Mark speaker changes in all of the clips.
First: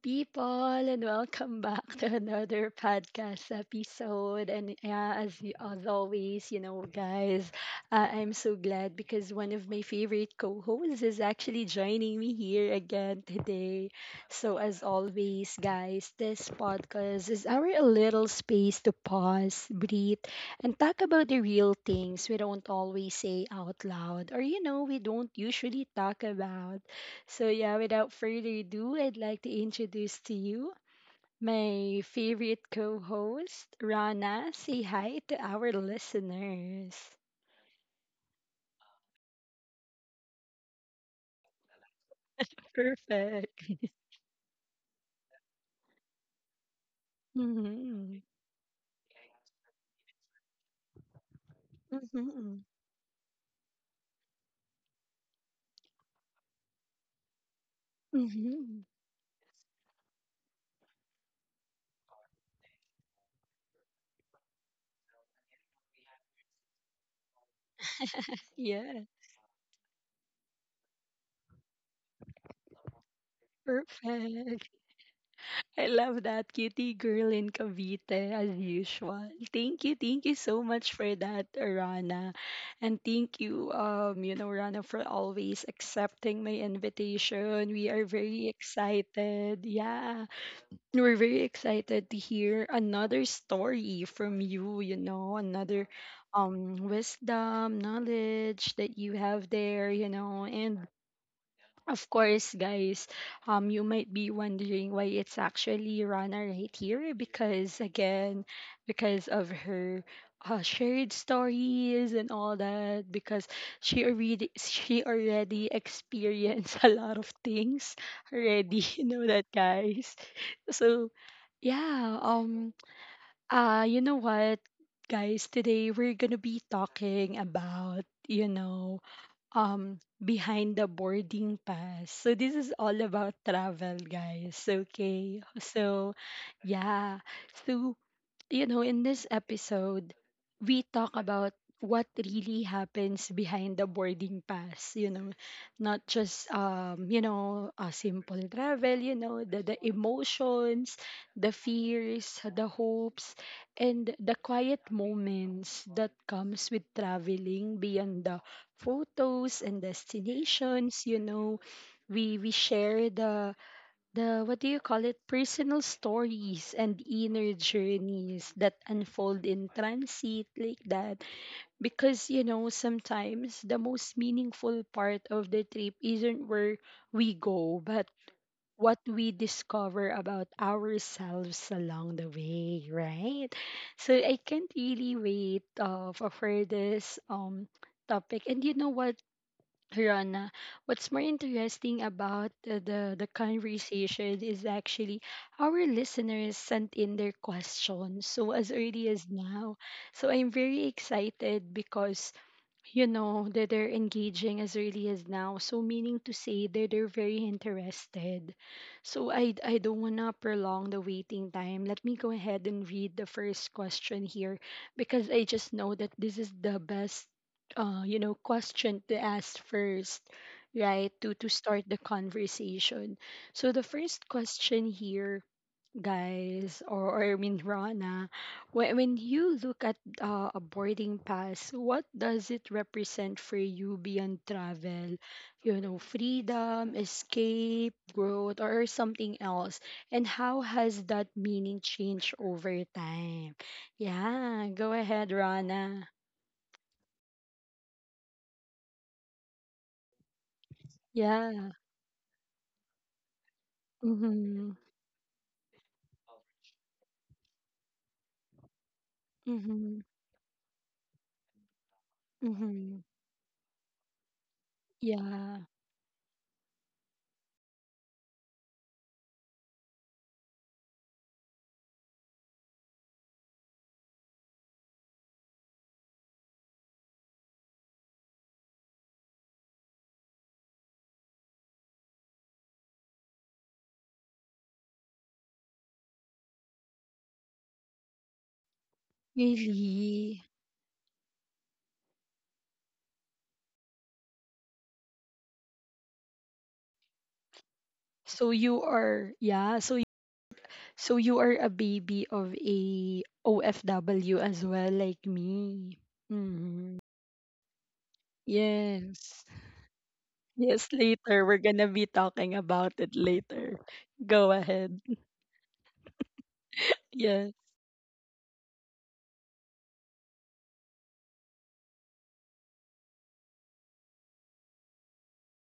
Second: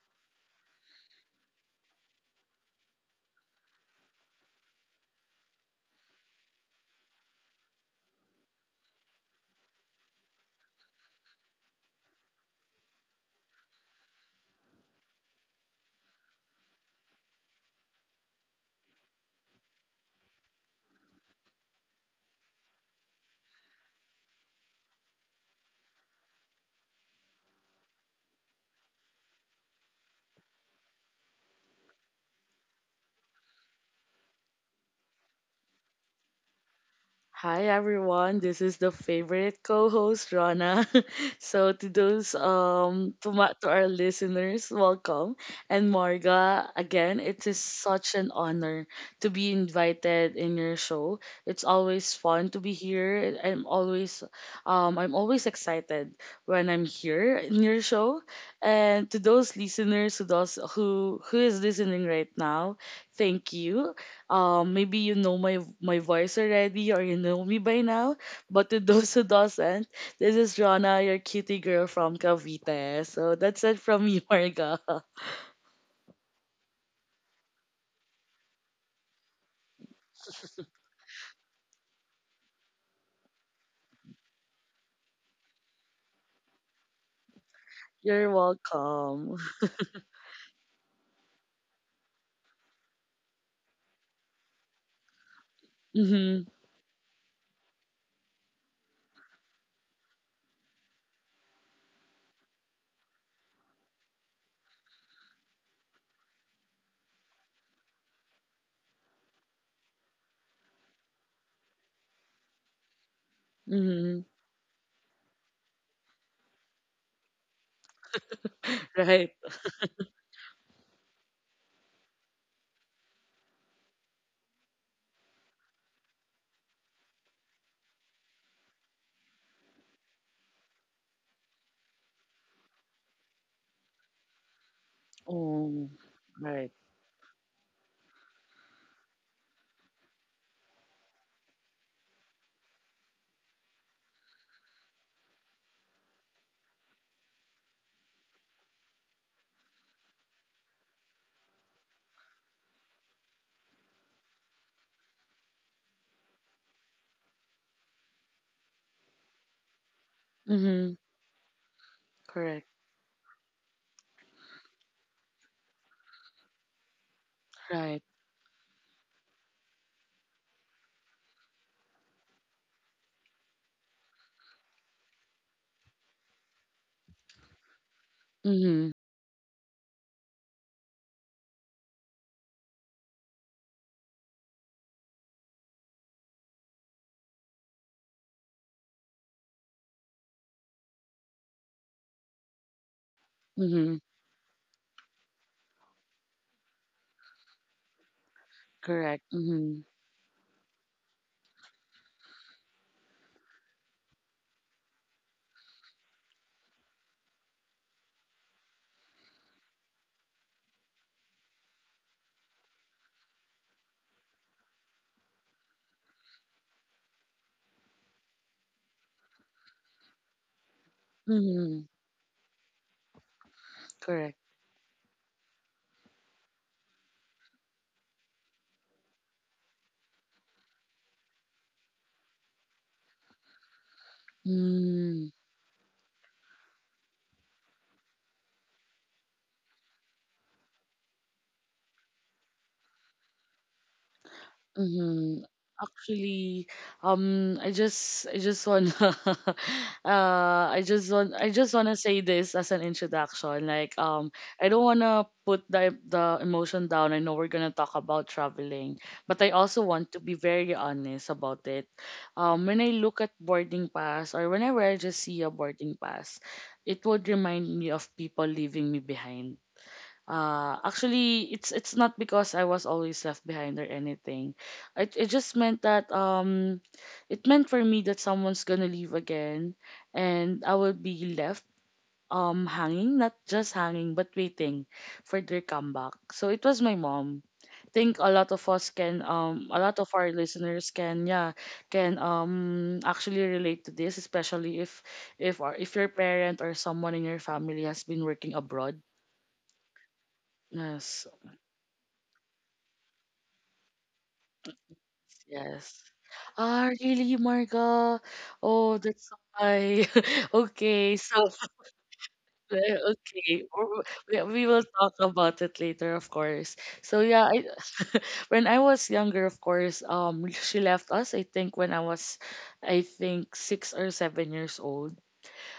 Speaker 1: people, and welcome back to another podcast episode. And as always, guys, I'm so glad because one of my favorite co hosts is actually joining me here again today. So, as always, guys, this podcast is our little space to pause, breathe, and talk about the real things we don't always say out loud or, you know, we don't usually talk about. So, yeah, without further ado, I'd like to introduce to you my favorite co host, Rana. Say hi to our listeners.
Speaker 2: Hi everyone, this is the favorite co-host Rana. so to those to my, to
Speaker 1: Perfect.
Speaker 2: our listeners, welcome. And Marga, again, it is such
Speaker 1: Mm-hmm.
Speaker 2: an honor to be invited in your show. It's always fun
Speaker 1: Mm-hmm.
Speaker 2: to be here. I'm always excited when I'm here in your show.
Speaker 1: Mm-hmm.
Speaker 2: And to those listeners who does who is listening right now, thank you. Maybe you know my voice already, or you know me by now. But to
Speaker 1: Yeah,
Speaker 2: those who doesn't, this is Rana, your cutie girl from Cavite. So that's it from me,
Speaker 1: perfect.
Speaker 2: Marga.
Speaker 1: I love that cutie girl in Cavite as usual. Thank you so much for that, Rana. And thank you, you know, Rana, for always accepting my invitation. We are
Speaker 2: You're
Speaker 1: very
Speaker 2: welcome.
Speaker 1: excited. Yeah. We're very excited to hear another story from you, you know, another
Speaker 2: Mhm.
Speaker 1: wisdom, knowledge that you have there, you know, and of course, guys, you might be wondering why it's actually Rana right here because, again, because of her shared stories and all that, because she
Speaker 2: Mhm.
Speaker 1: already she already experienced a lot of things already. You know
Speaker 2: Right.
Speaker 1: that, guys. So yeah, you know what, guys? Today we're gonna be talking about, you know, behind the boarding pass. So this is all about travel, guys. Okay.
Speaker 2: Oh.
Speaker 1: So
Speaker 2: Right.
Speaker 1: yeah. So you know, in this episode, we talk about what really happens behind the boarding pass, you know, not just you know, a simple travel, you know, the emotions, the fears, the hopes, and the quiet moments that comes with traveling beyond the photos and
Speaker 2: Mhm.
Speaker 1: destinations, you know. We
Speaker 2: Correct.
Speaker 1: share the what do you call it personal stories and inner
Speaker 2: Right.
Speaker 1: journeys that unfold in transit like that, because you know sometimes the most meaningful part of the trip isn't where we go but
Speaker 2: Mhm.
Speaker 1: what we discover about ourselves along the way, right? So I can't really wait for this topic. And you know what, Rana, what's more interesting about the the
Speaker 2: Mhm.
Speaker 1: conversation is actually our listeners sent in their questions. So as early
Speaker 2: Correct.
Speaker 1: as now,
Speaker 2: Mhm.
Speaker 1: so I'm very excited because you know that they're engaging as early as now, so meaning to say that they're very interested. So I don't want to prolong the waiting time. Let me go ahead and read the first question here because I just know that this is the best you know question to ask first, right, to start
Speaker 2: Mhm.
Speaker 1: the conversation. So the first
Speaker 2: Correct.
Speaker 1: question here, guys, or, or I mean Rana, when you look at a boarding pass, what does it represent for you beyond travel?
Speaker 2: Mm.
Speaker 1: You know, freedom, escape, growth, or something else? And how has that meaning changed over time? Yeah, go ahead,
Speaker 2: Mm-hmm.
Speaker 1: Rana.
Speaker 2: Actually, um, I just, I just wanna, uh, I just want, I just
Speaker 1: Yeah.
Speaker 2: wanna say this as an introduction. I
Speaker 1: Mm-hmm.
Speaker 2: don't wanna put the emotion down. I know we're gonna talk about traveling, but I also
Speaker 1: Mm-hmm.
Speaker 2: want to be very honest about it. When I
Speaker 1: Mm-hmm.
Speaker 2: look at boarding pass or whenever I just see a
Speaker 1: Yeah.
Speaker 2: boarding pass, it would remind me of people leaving me behind. Actually, it's not because I was always left behind or anything. It just meant that it meant for me that someone's gonna leave again, and I will be left hanging, not just hanging, but waiting for their comeback. So it was my mom. Think a lot of us can a lot of our
Speaker 1: Really.
Speaker 2: listeners can, yeah, can actually relate to this, especially if your parent or someone in your family has been
Speaker 1: So
Speaker 2: working
Speaker 1: you
Speaker 2: abroad.
Speaker 1: are, yeah, so
Speaker 2: Yes,
Speaker 1: you are a baby of a OFW as well, like me.
Speaker 2: yes. Ah,
Speaker 1: Mm-hmm.
Speaker 2: really, Marga? Oh, that's
Speaker 1: Yes.
Speaker 2: why.
Speaker 1: Yes,
Speaker 2: Okay,
Speaker 1: later.
Speaker 2: so
Speaker 1: We're gonna be talking about it
Speaker 2: okay,
Speaker 1: later.
Speaker 2: w- we
Speaker 1: Go
Speaker 2: we will
Speaker 1: ahead.
Speaker 2: talk about it later, of course. So
Speaker 1: Yes.
Speaker 2: when I was younger, of course, she left us. I think when I was, I think 6 or 7 years old.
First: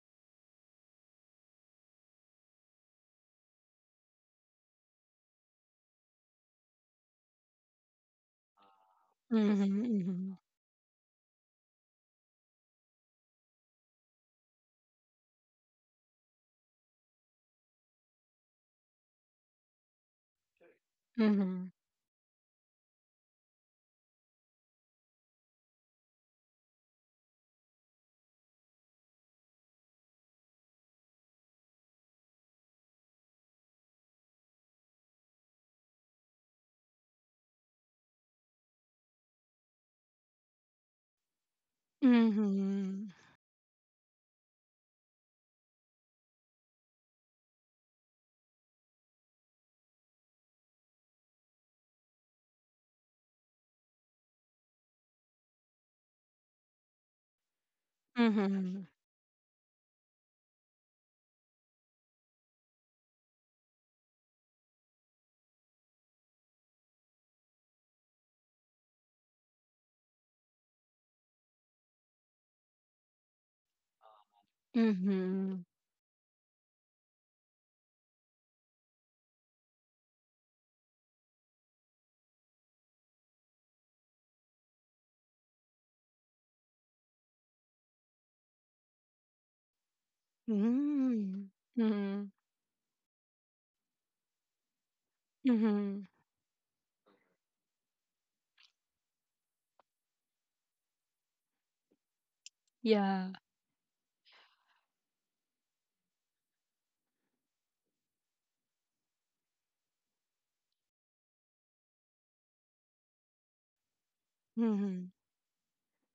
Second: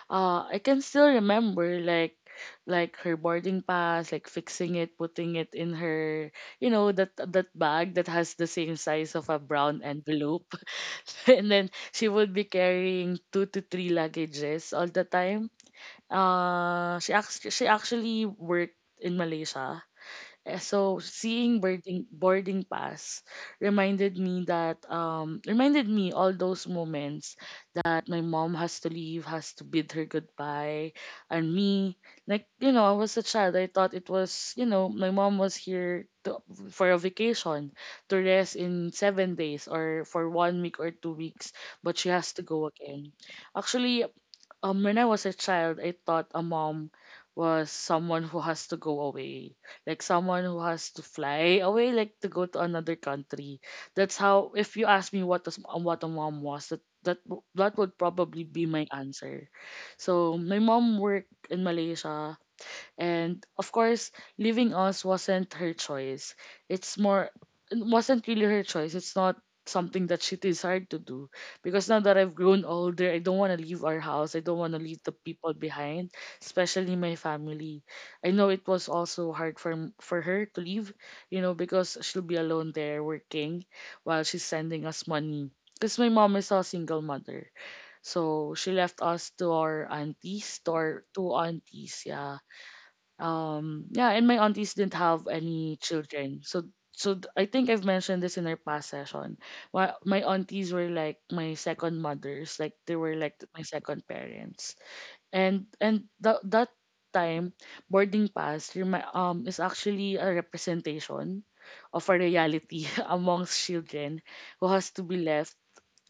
Speaker 2: I can still remember like her boarding pass, like fixing it, putting it in her, you know, that bag that has the same size of a brown
Speaker 1: Mm-hmm.
Speaker 2: envelope. And then she would be carrying two to three luggages all the time. She actually worked in Malaysia. Eh, so seeing
Speaker 1: Mm-hmm.
Speaker 2: boarding pass reminded me that reminded me all those moments that my mom has to leave, has to bid her goodbye, and me, like, you know, I was a child. I thought it was, you know, my mom was here to, for a vacation to rest in 7 days or for one week or 2 weeks, but she has to go
Speaker 1: Mm-hmm.
Speaker 2: again. Actually, when I was a child, I thought a mom was someone who has to go away, like someone who has to fly away, like to go to another country. That's how. If you ask me what does what a mom was, that would probably be
Speaker 1: Mm-hmm.
Speaker 2: my answer. So my mom worked in Malaysia and of course, leaving us wasn't her choice. It's more, it wasn't really her choice. It's not something that she desired to do. Because now that I've grown older, I don't want to leave our house. I don't want to leave
Speaker 1: Mm-hmm.
Speaker 2: the people
Speaker 1: Mm-hmm.
Speaker 2: behind, especially my family. I know it was also hard for for her to leave, you know, because she'll be alone there working while she's sending us money. Because my mom is a single mother. So she left us to our aunties, to our two
Speaker 1: Mm-hmm.
Speaker 2: aunties,
Speaker 1: Mm-hmm.
Speaker 2: yeah. Yeah, and my aunties didn't have any
Speaker 1: Mm-hmm.
Speaker 2: children. I think I've mentioned this in our past session. Why my aunties were like my second mothers, like they were
Speaker 1: Yeah.
Speaker 2: like my second parents. And that time boarding pass is actually a representation of a reality amongst children who has to
Speaker 1: Mm-hmm.
Speaker 2: be left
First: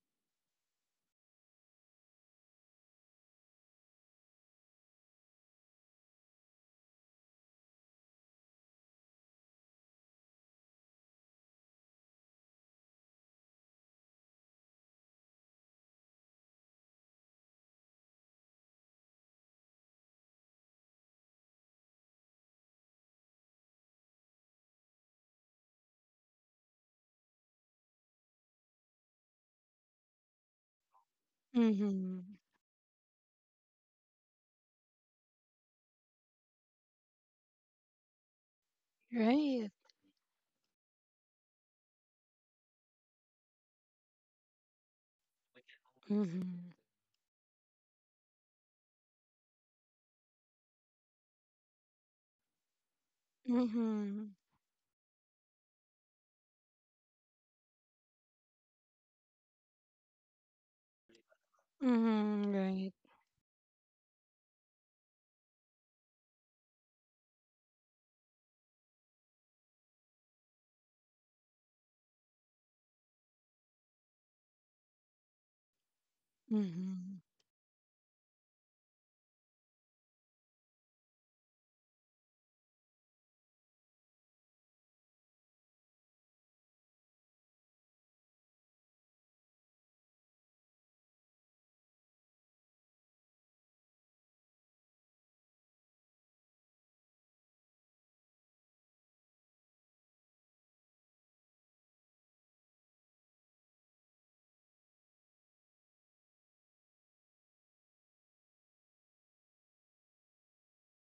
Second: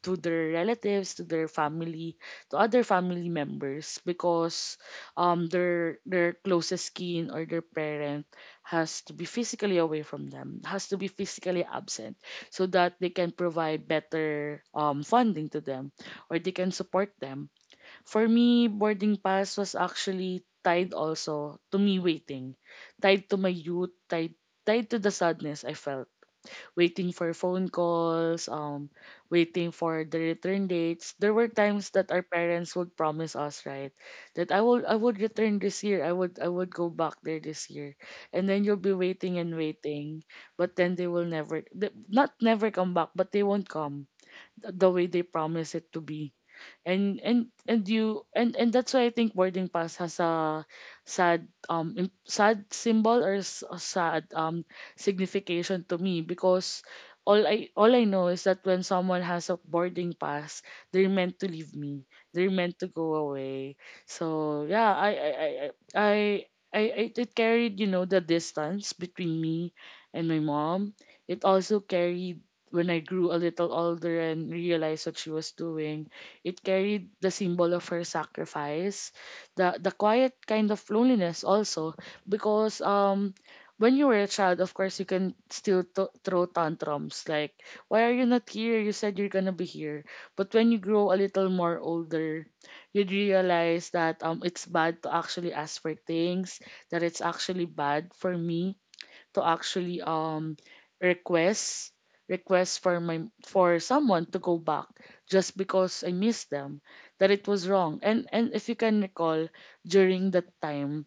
Speaker 2: to their relatives, to their family, to other family members because their closest kin or their parent has to be physically away from them, has to be physically absent so that they can provide better funding to them or they can support them. For me, boarding pass was actually tied also to me waiting, tied to my youth, tied to the sadness I felt waiting for phone calls, waiting for the return dates. There were times that
Speaker 1: Mm-hmm.
Speaker 2: our parents would promise us, right, that I will I would return this year. I would go back there this year, and then you'll be waiting and
Speaker 1: Right.
Speaker 2: waiting, but then they will never, th- not never come back, but they won't come the way they promise it to be.
Speaker 1: Mm-hmm.
Speaker 2: And and and you and and that's why I think boarding pass has a sad symbol or a
Speaker 1: Mm-hmm.
Speaker 2: sad signification to me because all I know is that when someone has a boarding pass, they're meant to leave me. They're
Speaker 1: Mm-hmm.
Speaker 2: meant to
Speaker 1: Right.
Speaker 2: go away. So yeah, I, I I- it carried, you know, the distance between me and my mom. It also carried, when I grew a little older and realized what she was doing, it carried
Speaker 1: Mm-hmm.
Speaker 2: the symbol of her sacrifice, the quiet kind of loneliness also, because when you were a child, of course, you can still throw tantrums like, "Why are you not here? You said you're gonna be here." But when you grow a little more older, you'd realize that it's bad to actually ask for things, that it's actually bad for me to actually request request for my for someone to go back just because I miss them, that it was wrong. And if you can recall, during that time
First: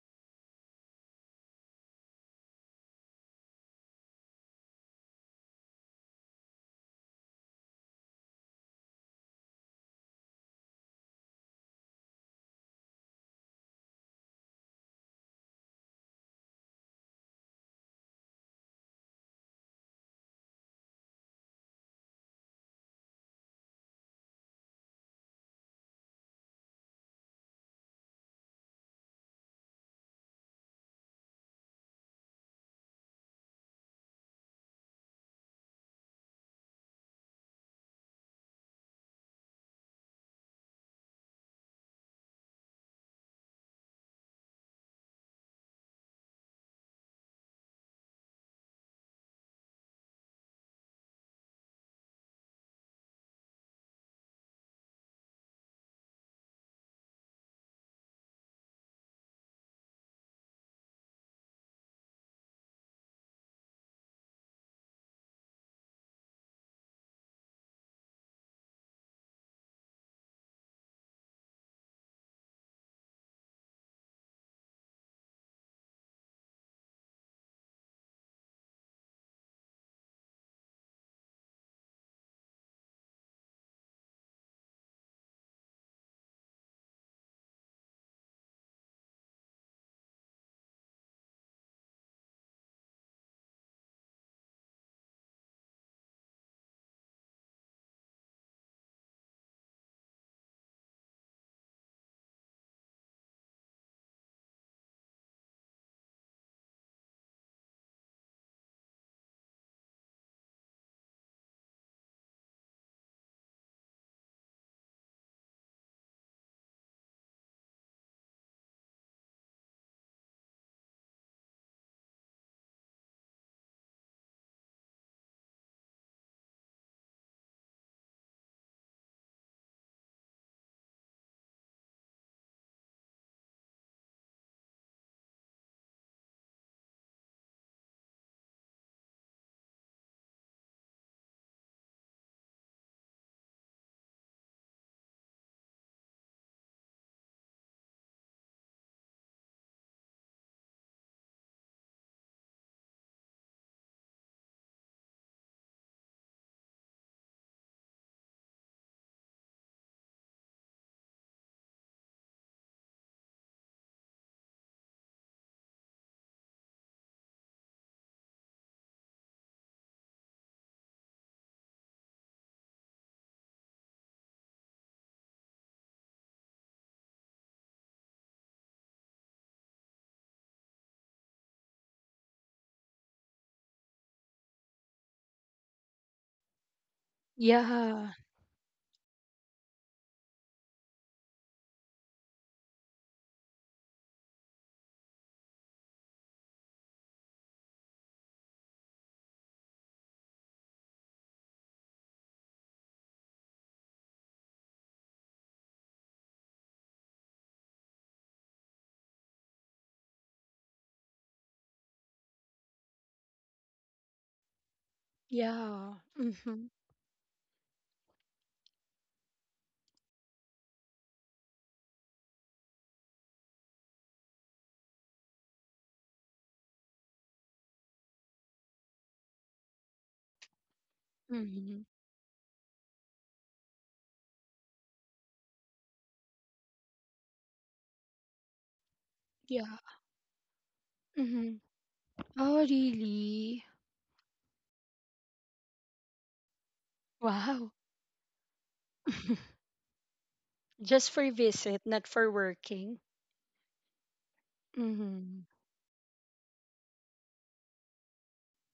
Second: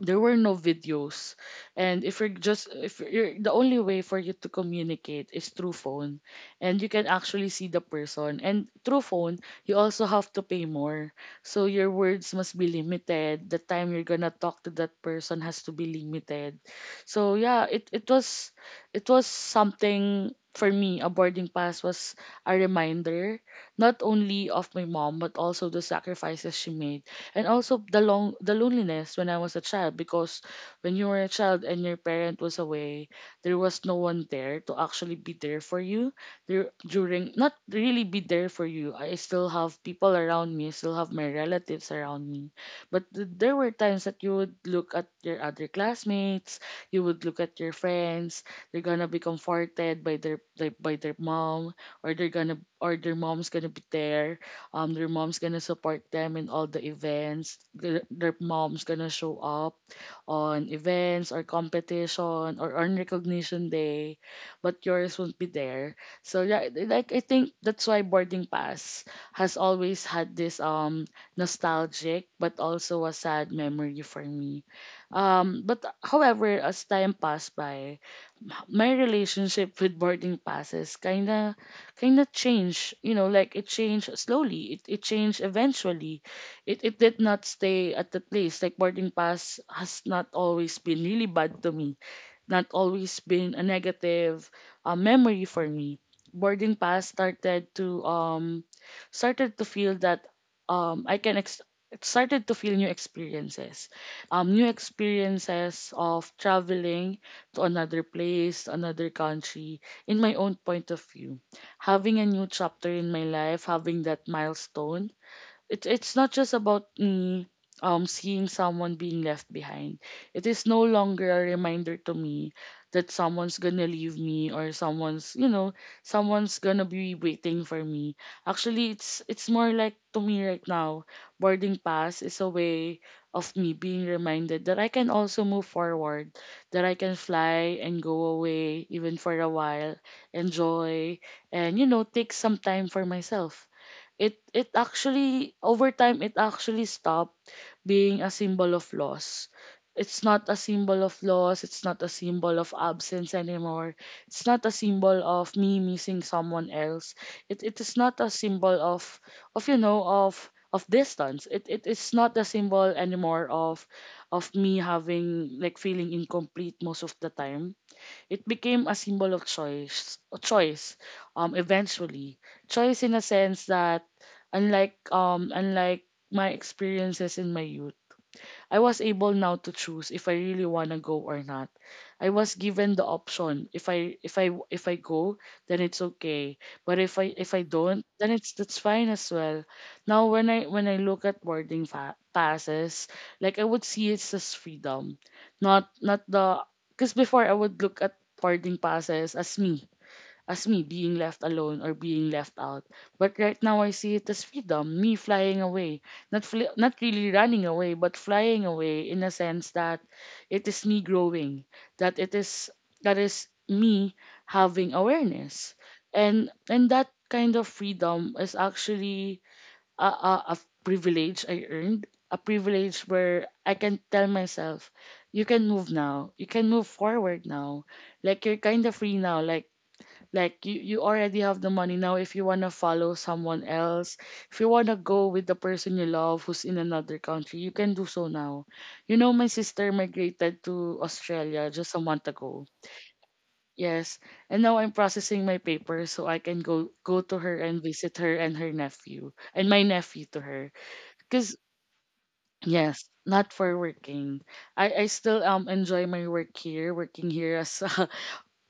Speaker 2: there were no videos, and if you're, the only way for you to communicate is through phone, and you can actually see the person, and through phone you also have to pay more, so your words must be limited, the time you're gonna talk to that person has to be limited. So yeah, it was something for me, a boarding pass was a reminder not only of my mom but also the sacrifices she made, and also the loneliness when I was a child, because when you were a child and your parent was away, there was no one there to actually be there for you there during not really be there for you. I still have people around me, I still have my relatives around me, but there were times that you would look at your other classmates, you would look at your friends. They're gonna be comforted by by their mom, or they're gonna or their mom's gonna be there, their mom's gonna support them in all the events, their mom's gonna show up on events or competition or on recognition day, but yours won't be there. So yeah, I think that's why boarding pass has always had this nostalgic but also a sad memory for me. But however, as time passed by, my relationship with boarding passes kinda changed. You know, like it changed slowly. It changed eventually. It did not stay at the place. Like boarding pass has not always been really bad to me, not always been a negative memory for me. Boarding pass started to feel that um I can ex- it started to feel new experiences of traveling to another place, another country, in my own point of view, having a new chapter in my life, having that milestone. It's not just about me seeing someone being left behind. It is no longer a reminder to me that someone's gonna leave me or someone's, you know, someone's gonna be waiting for me. Actually, it's more like, to me right now, boarding pass is a way of me being reminded that I can also move forward, that I can fly and go away even for a while, enjoy, and you know, take some time for myself. It actually Over time it actually stopped being a symbol of loss. It's not a symbol of loss, it's not a symbol of absence anymore, it's not a symbol of me missing someone else, it is not a symbol of, of you know of of distance, it is not a symbol anymore of me having, like, feeling incomplete most of the time. It became a symbol of choice, a choice, eventually. Choice in a sense that, unlike my experiences in my youth, I was able now to choose if I really want to go or not. I was given the option. If I go, then it's okay. But if I don't,
Speaker 1: Yeah.
Speaker 2: then it's that's fine as well. Now when I look at boarding passes, like I would see it's as freedom, not not the because before I would look at boarding passes as me being left alone or being left out. But right now I see it as freedom, me flying away, not really running away, but flying away in a sense that it is me growing, that it is that is me having awareness,
Speaker 1: Yeah.
Speaker 2: and
Speaker 1: Mm-hmm.
Speaker 2: that kind of freedom is actually a privilege I earned, a privilege where I can tell myself, you can move now, you can move forward now, like you're kind of free now, like you already have the
Speaker 1: Mm-hmm.
Speaker 2: money now. If you wanna follow someone else, if you wanna go with the person you love who's in another country, you can do so now. You know, my
Speaker 1: Yeah.
Speaker 2: sister migrated to
Speaker 1: Mm-hmm.
Speaker 2: Australia just a month
Speaker 1: Oh,
Speaker 2: ago.
Speaker 1: really?
Speaker 2: Yes, and now I'm processing my papers so I can go to her
Speaker 1: Wow.
Speaker 2: and visit her and her nephew and my nephew to her.
Speaker 1: Just for
Speaker 2: Cause
Speaker 1: visit, not for working.
Speaker 2: yes, not for working. I
Speaker 1: Mm-hmm.
Speaker 2: still enjoy my work here, working here as a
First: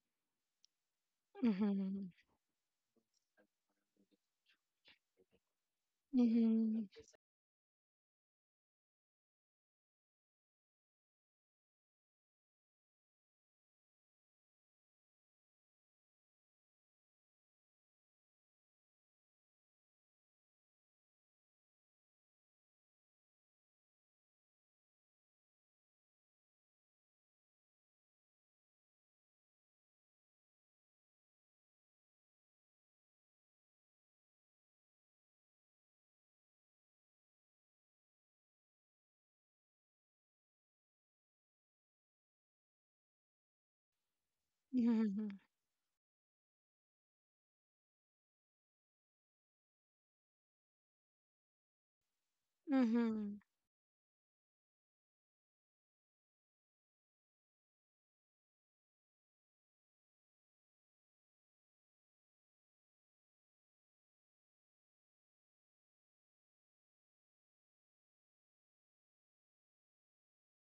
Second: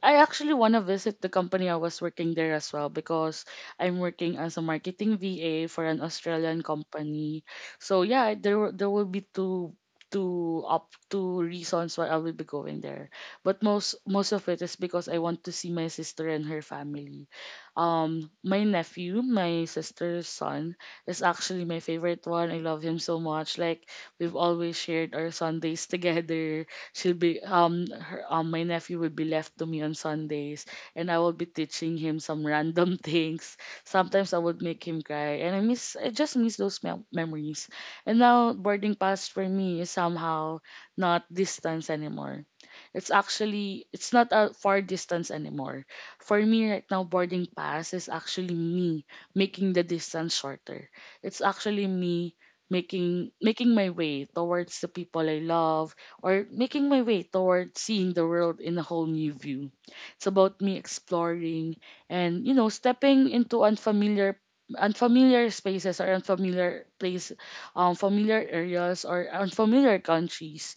Speaker 2: I actually want to visit the company I was
Speaker 1: Mm-hmm.
Speaker 2: working there as well, because I'm working as a marketing VA for an Australian
Speaker 1: Mm-hmm.
Speaker 2: company. So yeah, there will be two reasons why I will be going there. But most of it is because I want to see my sister and her family. My nephew, my sister's son is actually my favorite one. I love him so much. Like we've always shared our Sundays together. She'll be her my nephew would be left to me on Sundays, and I will be teaching him some random things. Sometimes I would make him cry, and I just miss those memories. And now boarding pass for me is somehow not distance anymore. It's not a far
Speaker 1: Mm-hmm.
Speaker 2: distance anymore. For me right now, boarding pass is actually me making the distance shorter. It's actually me making
Speaker 1: Mm-hmm.
Speaker 2: making my way towards the people I love, or making my way toward seeing the world in a whole new view. It's about me exploring and, you know, stepping into unfamiliar spaces or unfamiliar place, familiar areas or unfamiliar countries,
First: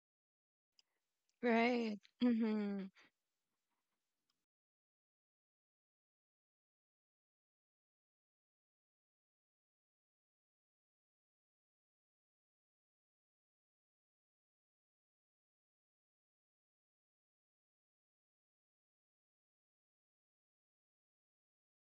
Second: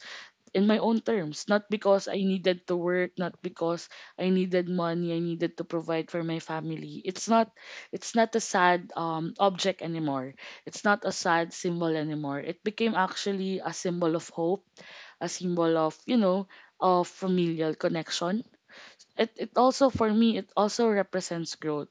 Speaker 2: in my own terms, not
Speaker 1: Right.
Speaker 2: because I needed to
Speaker 1: Mm-hmm.
Speaker 2: work, not because I needed money, I needed to provide for my family. It's not, it's not a sad object anymore. It's not a sad symbol anymore. It became actually a symbol of hope, a symbol of, you know, of familial connection. It also, for me, it also represents growth.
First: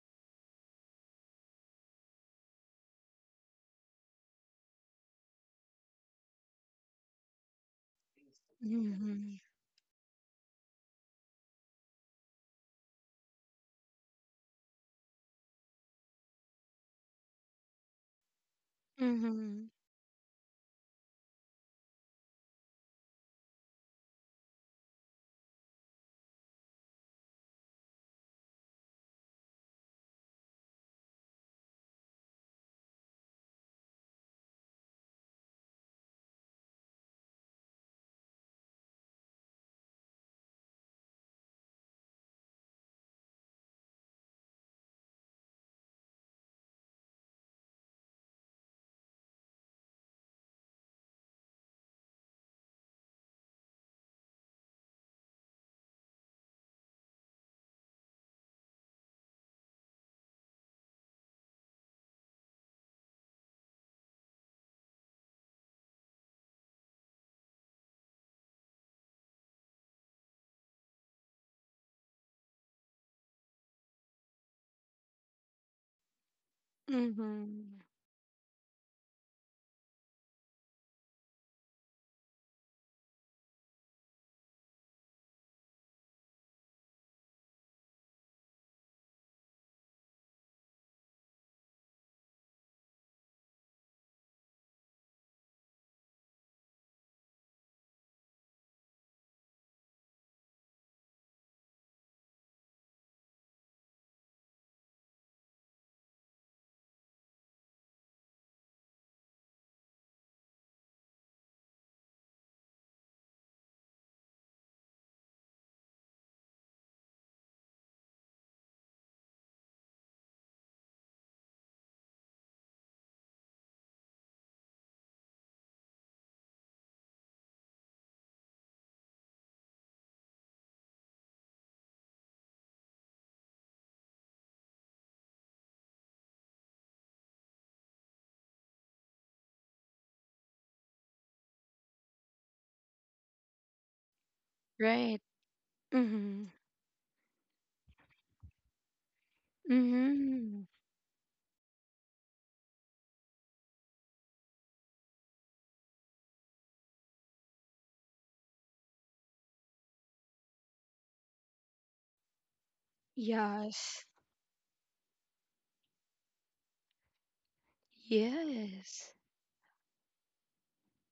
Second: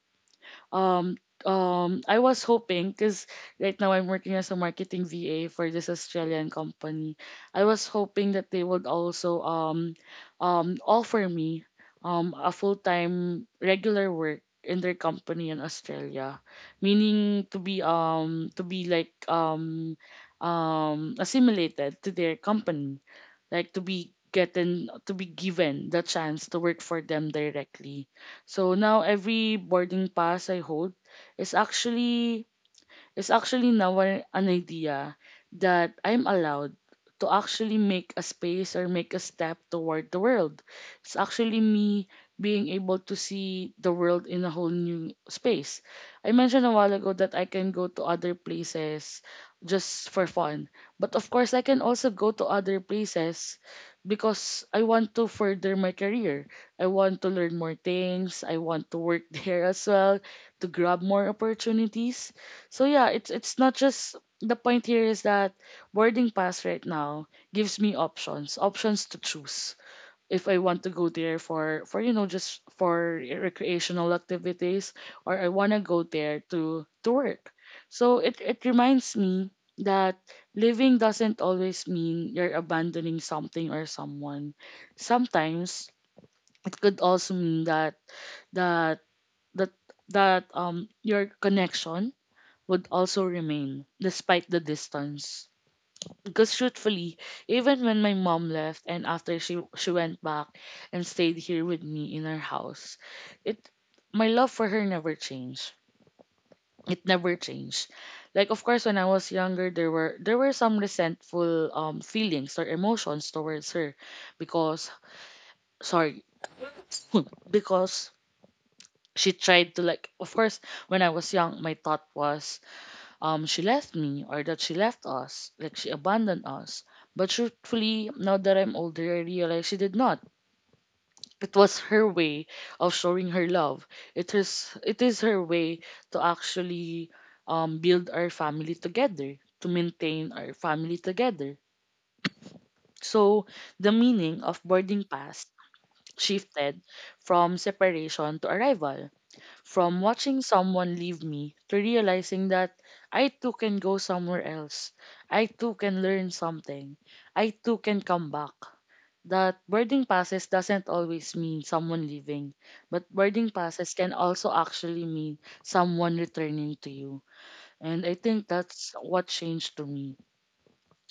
Speaker 2: um I was hoping because right now I'm working as a marketing VA for this Australian company. I was hoping that they would
Speaker 1: Mm-hmm.
Speaker 2: also offer me a full-time regular work in their company in Australia, meaning to be like
Speaker 1: Mm-hmm.
Speaker 2: assimilated to their company, like to be given the chance to work for them directly. So now every boarding pass I hold is actually, now an idea that I'm allowed to actually make a space or make a step toward the world. It's actually me being able to see the world in a whole new space. I mentioned a while ago that I can go to other places just for fun. But of course, I can also go to other places because I want to further my career. I want to learn more things. I want to work there as well to grab more opportunities. So yeah, it's not just, the point here is that boarding pass right now gives me options, options to choose if I want to go there for, for just for recreational activities, or I want to go there to work.
Speaker 1: Mm-hmm.
Speaker 2: So it reminds me that living doesn't always mean you're abandoning something or someone. Sometimes it could also mean that that that that your connection would also remain, despite the distance. Because truthfully, even when my mom left and after she went back and stayed here with me in her house. It My love for her never changed. It never changed. Like, of course, when I was younger there were, there were some resentful feelings or emotions towards her, because sorry, because she tried to, like, of course, when I was young my thought was, she left me, or that she left us, like she abandoned us. But truthfully, now that I'm older, I realize she did not. It was her way of showing her love. It is her way to actually build our family together, to maintain our family together. So the meaning of boarding
Speaker 1: Right.
Speaker 2: pass
Speaker 1: Mm-hmm.
Speaker 2: shifted from separation to arrival, from watching
Speaker 1: Mm-hmm.
Speaker 2: someone leave me to realizing that I too can go somewhere else. I too can learn something. I too can come back. That boarding passes doesn't always mean someone leaving, but boarding passes
Speaker 1: Yes.
Speaker 2: can also actually mean someone returning to you. And I think that's
Speaker 1: Yes.
Speaker 2: what changed to me.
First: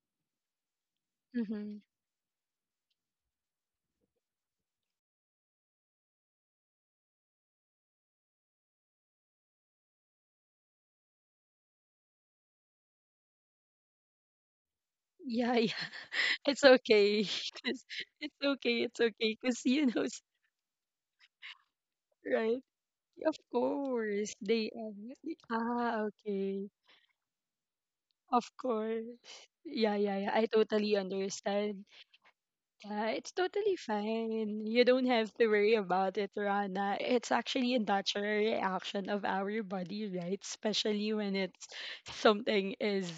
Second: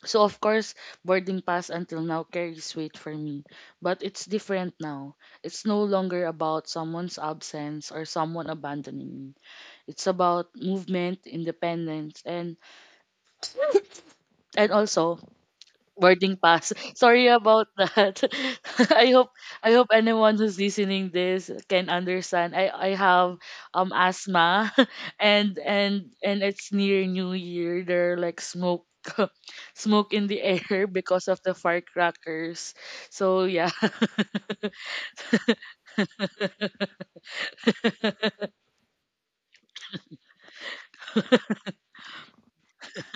Speaker 2: So, of course, boarding pass
Speaker 1: Mm-hmm.
Speaker 2: until now carries weight for me, but it's different now. It's no longer about someone's absence or someone abandoning me. It's about movement, independence, and and also
Speaker 1: Yeah, yeah.
Speaker 2: boarding
Speaker 1: It's
Speaker 2: pass.
Speaker 1: okay.
Speaker 2: Sorry about that.
Speaker 1: It's okay. It's
Speaker 2: I hope
Speaker 1: okay. Because,
Speaker 2: I hope anyone who's listening this can understand.
Speaker 1: right?
Speaker 2: I
Speaker 1: Of
Speaker 2: have
Speaker 1: course. They
Speaker 2: asthma,
Speaker 1: are.
Speaker 2: and
Speaker 1: Ah,
Speaker 2: and and
Speaker 1: okay.
Speaker 2: it's near New Year. There are like
Speaker 1: Of
Speaker 2: smoke
Speaker 1: course. Yeah,
Speaker 2: smoke
Speaker 1: yeah,
Speaker 2: in
Speaker 1: yeah.
Speaker 2: the
Speaker 1: I
Speaker 2: air
Speaker 1: totally
Speaker 2: because of the
Speaker 1: understand.
Speaker 2: firecrackers.
Speaker 1: Yeah, it's
Speaker 2: So yeah.
Speaker 1: totally fine. You don't have to worry about it, Rana. It's actually a natural reaction of our body, right? Especially when it's something is,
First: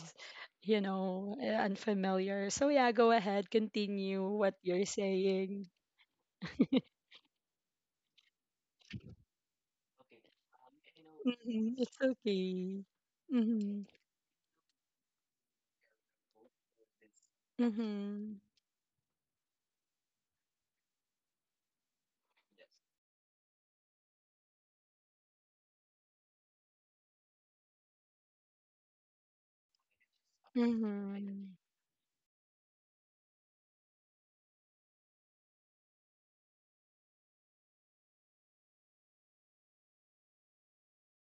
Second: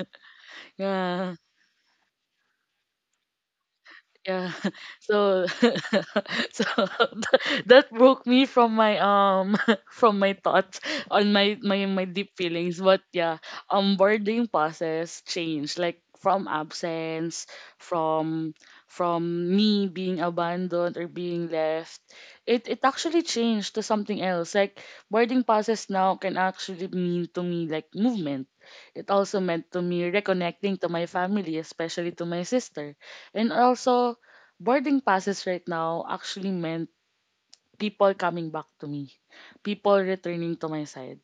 Speaker 1: you know,
Speaker 2: yeah.
Speaker 1: unfamiliar. So yeah, go ahead, continue what
Speaker 2: Yeah.
Speaker 1: you're
Speaker 2: So
Speaker 1: saying.
Speaker 2: so that broke me from my from my thoughts on my
Speaker 1: Hmm,
Speaker 2: my
Speaker 1: it's
Speaker 2: my deep feelings.
Speaker 1: okay.
Speaker 2: But yeah,
Speaker 1: Mm-hmm.
Speaker 2: boarding passes changed, like, from absence,
Speaker 1: Mm-hmm.
Speaker 2: from from me being abandoned or being left. It actually changed to something else. Like boarding passes now can actually mean to me like movement. It also meant to me reconnecting to my
Speaker 1: Mm-hmm.
Speaker 2: family, especially to my sister, and also boarding passes right now actually meant people coming back to me, people returning to my side.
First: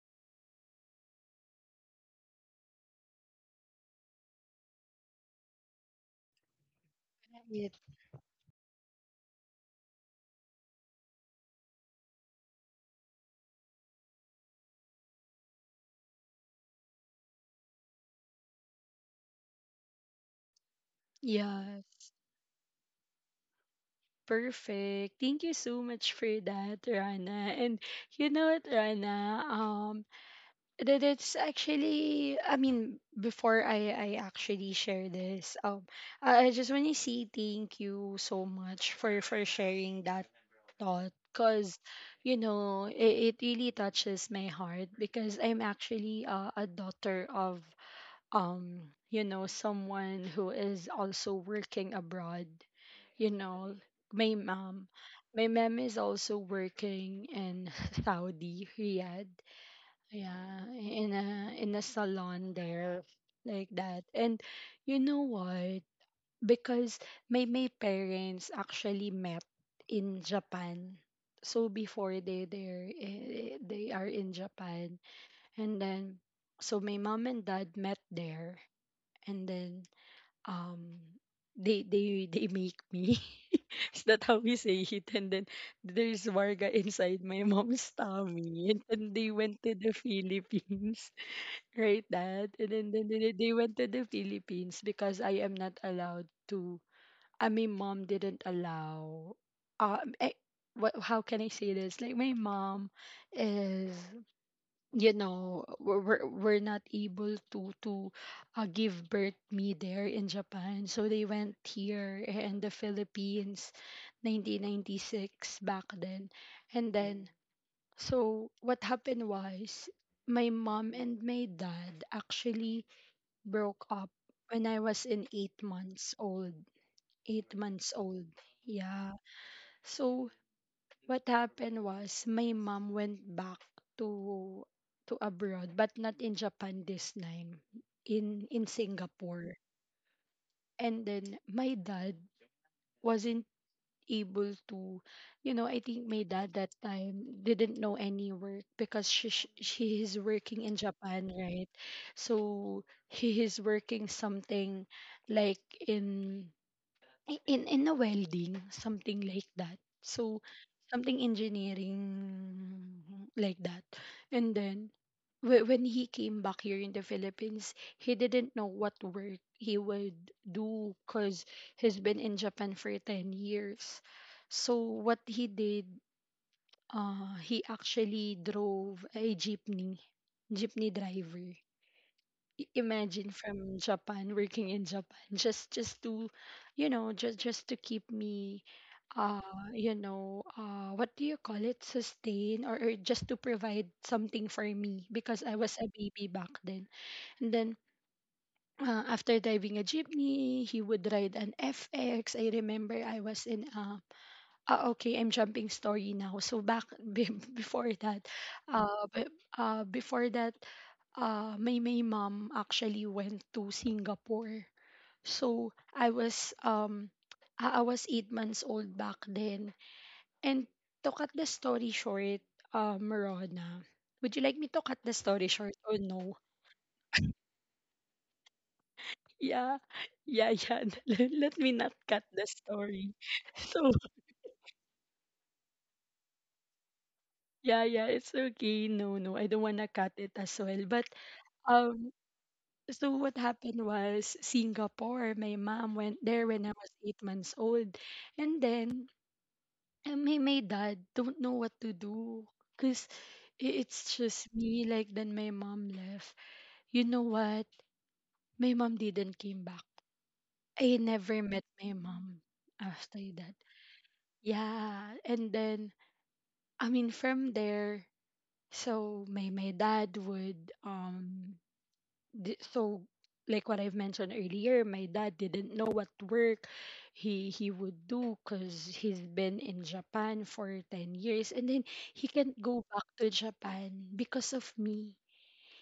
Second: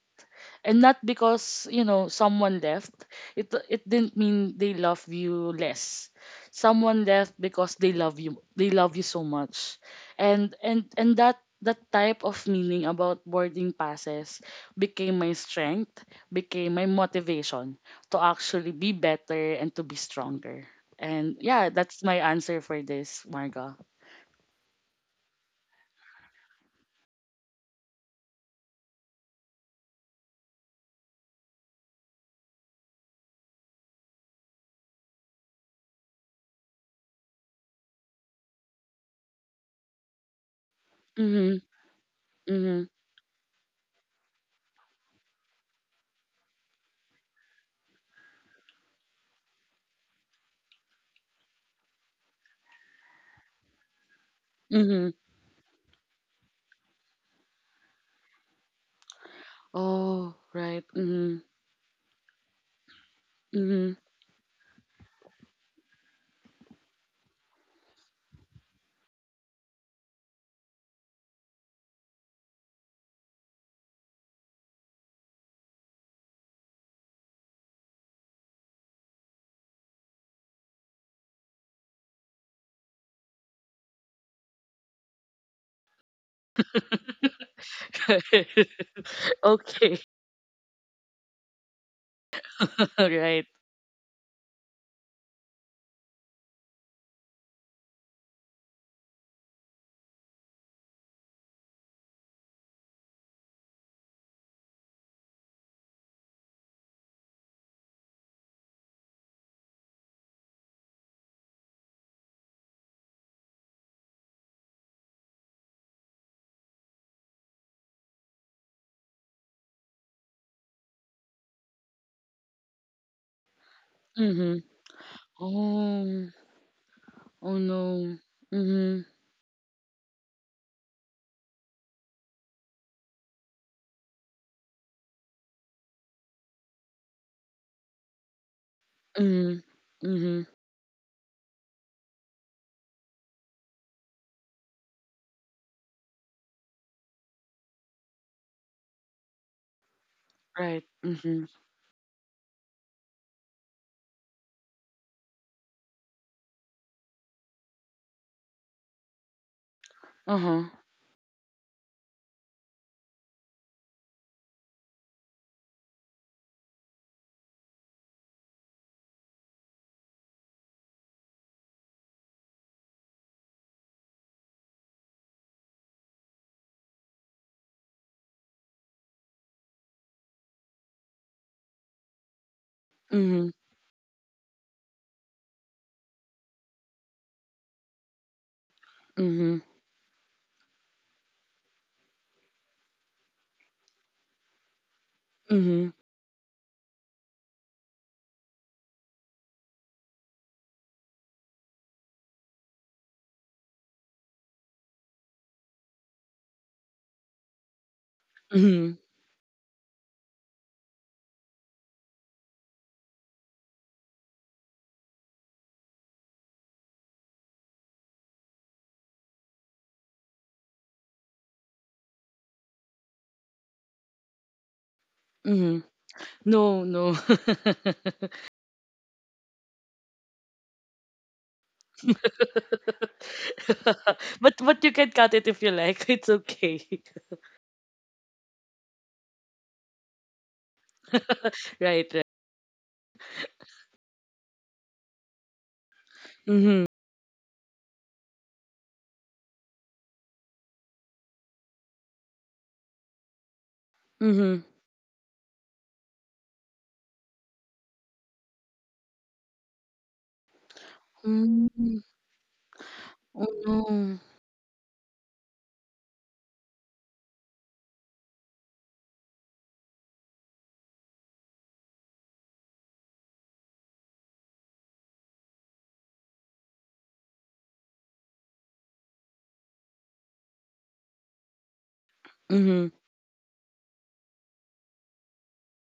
Speaker 2: And not because, you know, someone left. It didn't mean they love you less. Someone left because they love you. They love you so much. And and that type of meaning about boarding passes became my strength, became my motivation to actually be better and to be stronger. And yeah,
Speaker 1: Yeah.
Speaker 2: that's my answer for this, Marga.
Speaker 1: Perfect. Thank you so much for that, Rana. And you know what, Rana? That it's actually, I mean, before I actually share this, I just want to say thank you so much for sharing that thought
Speaker 2: Mhm,
Speaker 1: because, you know,
Speaker 2: mhm,
Speaker 1: it really touches my heart because I'm actually a daughter of you know someone who is also working abroad, you know, my mom.
Speaker 2: mhm.
Speaker 1: My mom is also working in Saudi Riyadh,
Speaker 2: Oh,
Speaker 1: yeah,
Speaker 2: right.
Speaker 1: in
Speaker 2: Mhm,
Speaker 1: a salon there like
Speaker 2: mhm.
Speaker 1: that. And you know what, because my parents actually met in Japan. So before they there they are in Japan, and then so my mom and dad met there. And then um they make me is that how we say it? And then there's Warga inside my mom's tummy, and then they went to the
Speaker 2: Okay.
Speaker 1: Philippines. Right, Dad? And then, then they,
Speaker 2: Right.
Speaker 1: they went to the Philippines because I am not allowed to, I mean Mom didn't allow, um eh, what, how can I say this, like my mom is, you know, we're not able to give birth me there in Japan, so they went here in the Philippines, 1996 back then. And then, Mm. So what happened was my mom and my dad actually broke up
Speaker 2: Mhm.
Speaker 1: when I was in 8 months
Speaker 2: Oh,
Speaker 1: old, 8
Speaker 2: oh
Speaker 1: months
Speaker 2: no.
Speaker 1: old.
Speaker 2: Mhm,
Speaker 1: Yeah, so what happened was my mom went back to abroad, but not in Japan this time, in Singapore.
Speaker 2: mhm, mhm.
Speaker 1: And then my dad wasn't able to, you know, I think my dad that time didn't know any work because she is working in
Speaker 2: Right.
Speaker 1: Japan,
Speaker 2: Mhm.
Speaker 1: right? So he is working something like in in a welding, something like that, so
Speaker 2: Uh-huh.
Speaker 1: something engineering like that. And then when he came back here in the Philippines, he didn't know what work he would do because he's been in Japan for 10 years. So what he did, he actually drove a jeepney, jeepney driver. I- imagine,
Speaker 2: Mhm,
Speaker 1: from Japan, working in Japan, just to, you know, just to keep me, uh,
Speaker 2: mhm,
Speaker 1: you know, what do you call it, sustain, or just to provide something for me because I was a
Speaker 2: mhm,
Speaker 1: baby back then. And then after driving a jeepney, he would ride an FX. I remember I was in okay, I'm jumping story now. So back be- before that,
Speaker 2: mhm,
Speaker 1: uh, be- before that, my my mom actually went to Singapore. So I was I was 8 months old back then. And to cut the story short, Rona, would you like me to cut the story short
Speaker 2: mhm.
Speaker 1: or no?
Speaker 2: No, no.
Speaker 1: Yeah, yeah. Let me not cut the story. So
Speaker 2: But you can cut it if you like. It's okay.
Speaker 1: yeah, yeah, it's okay. No, no, I don't wanna cut it as well. But um,
Speaker 2: Right, right.
Speaker 1: so what happened was Singapore. My mom went there when I
Speaker 2: Mhm,
Speaker 1: was 8 months old, and then my dad don't know what to do, cause it's just
Speaker 2: mhm.
Speaker 1: me. Like then my mom left. You know what? My mom didn't came back. I never met my
Speaker 2: Mm.
Speaker 1: mom after
Speaker 2: Oh
Speaker 1: that.
Speaker 2: no.
Speaker 1: Yeah, and then I mean, from there, so my dad would so like what I've mentioned earlier, my dad didn't know what work he would do because he's been in Japan for 10 years, and then he can't go
Speaker 2: Mhm.
Speaker 1: back to Japan because of me.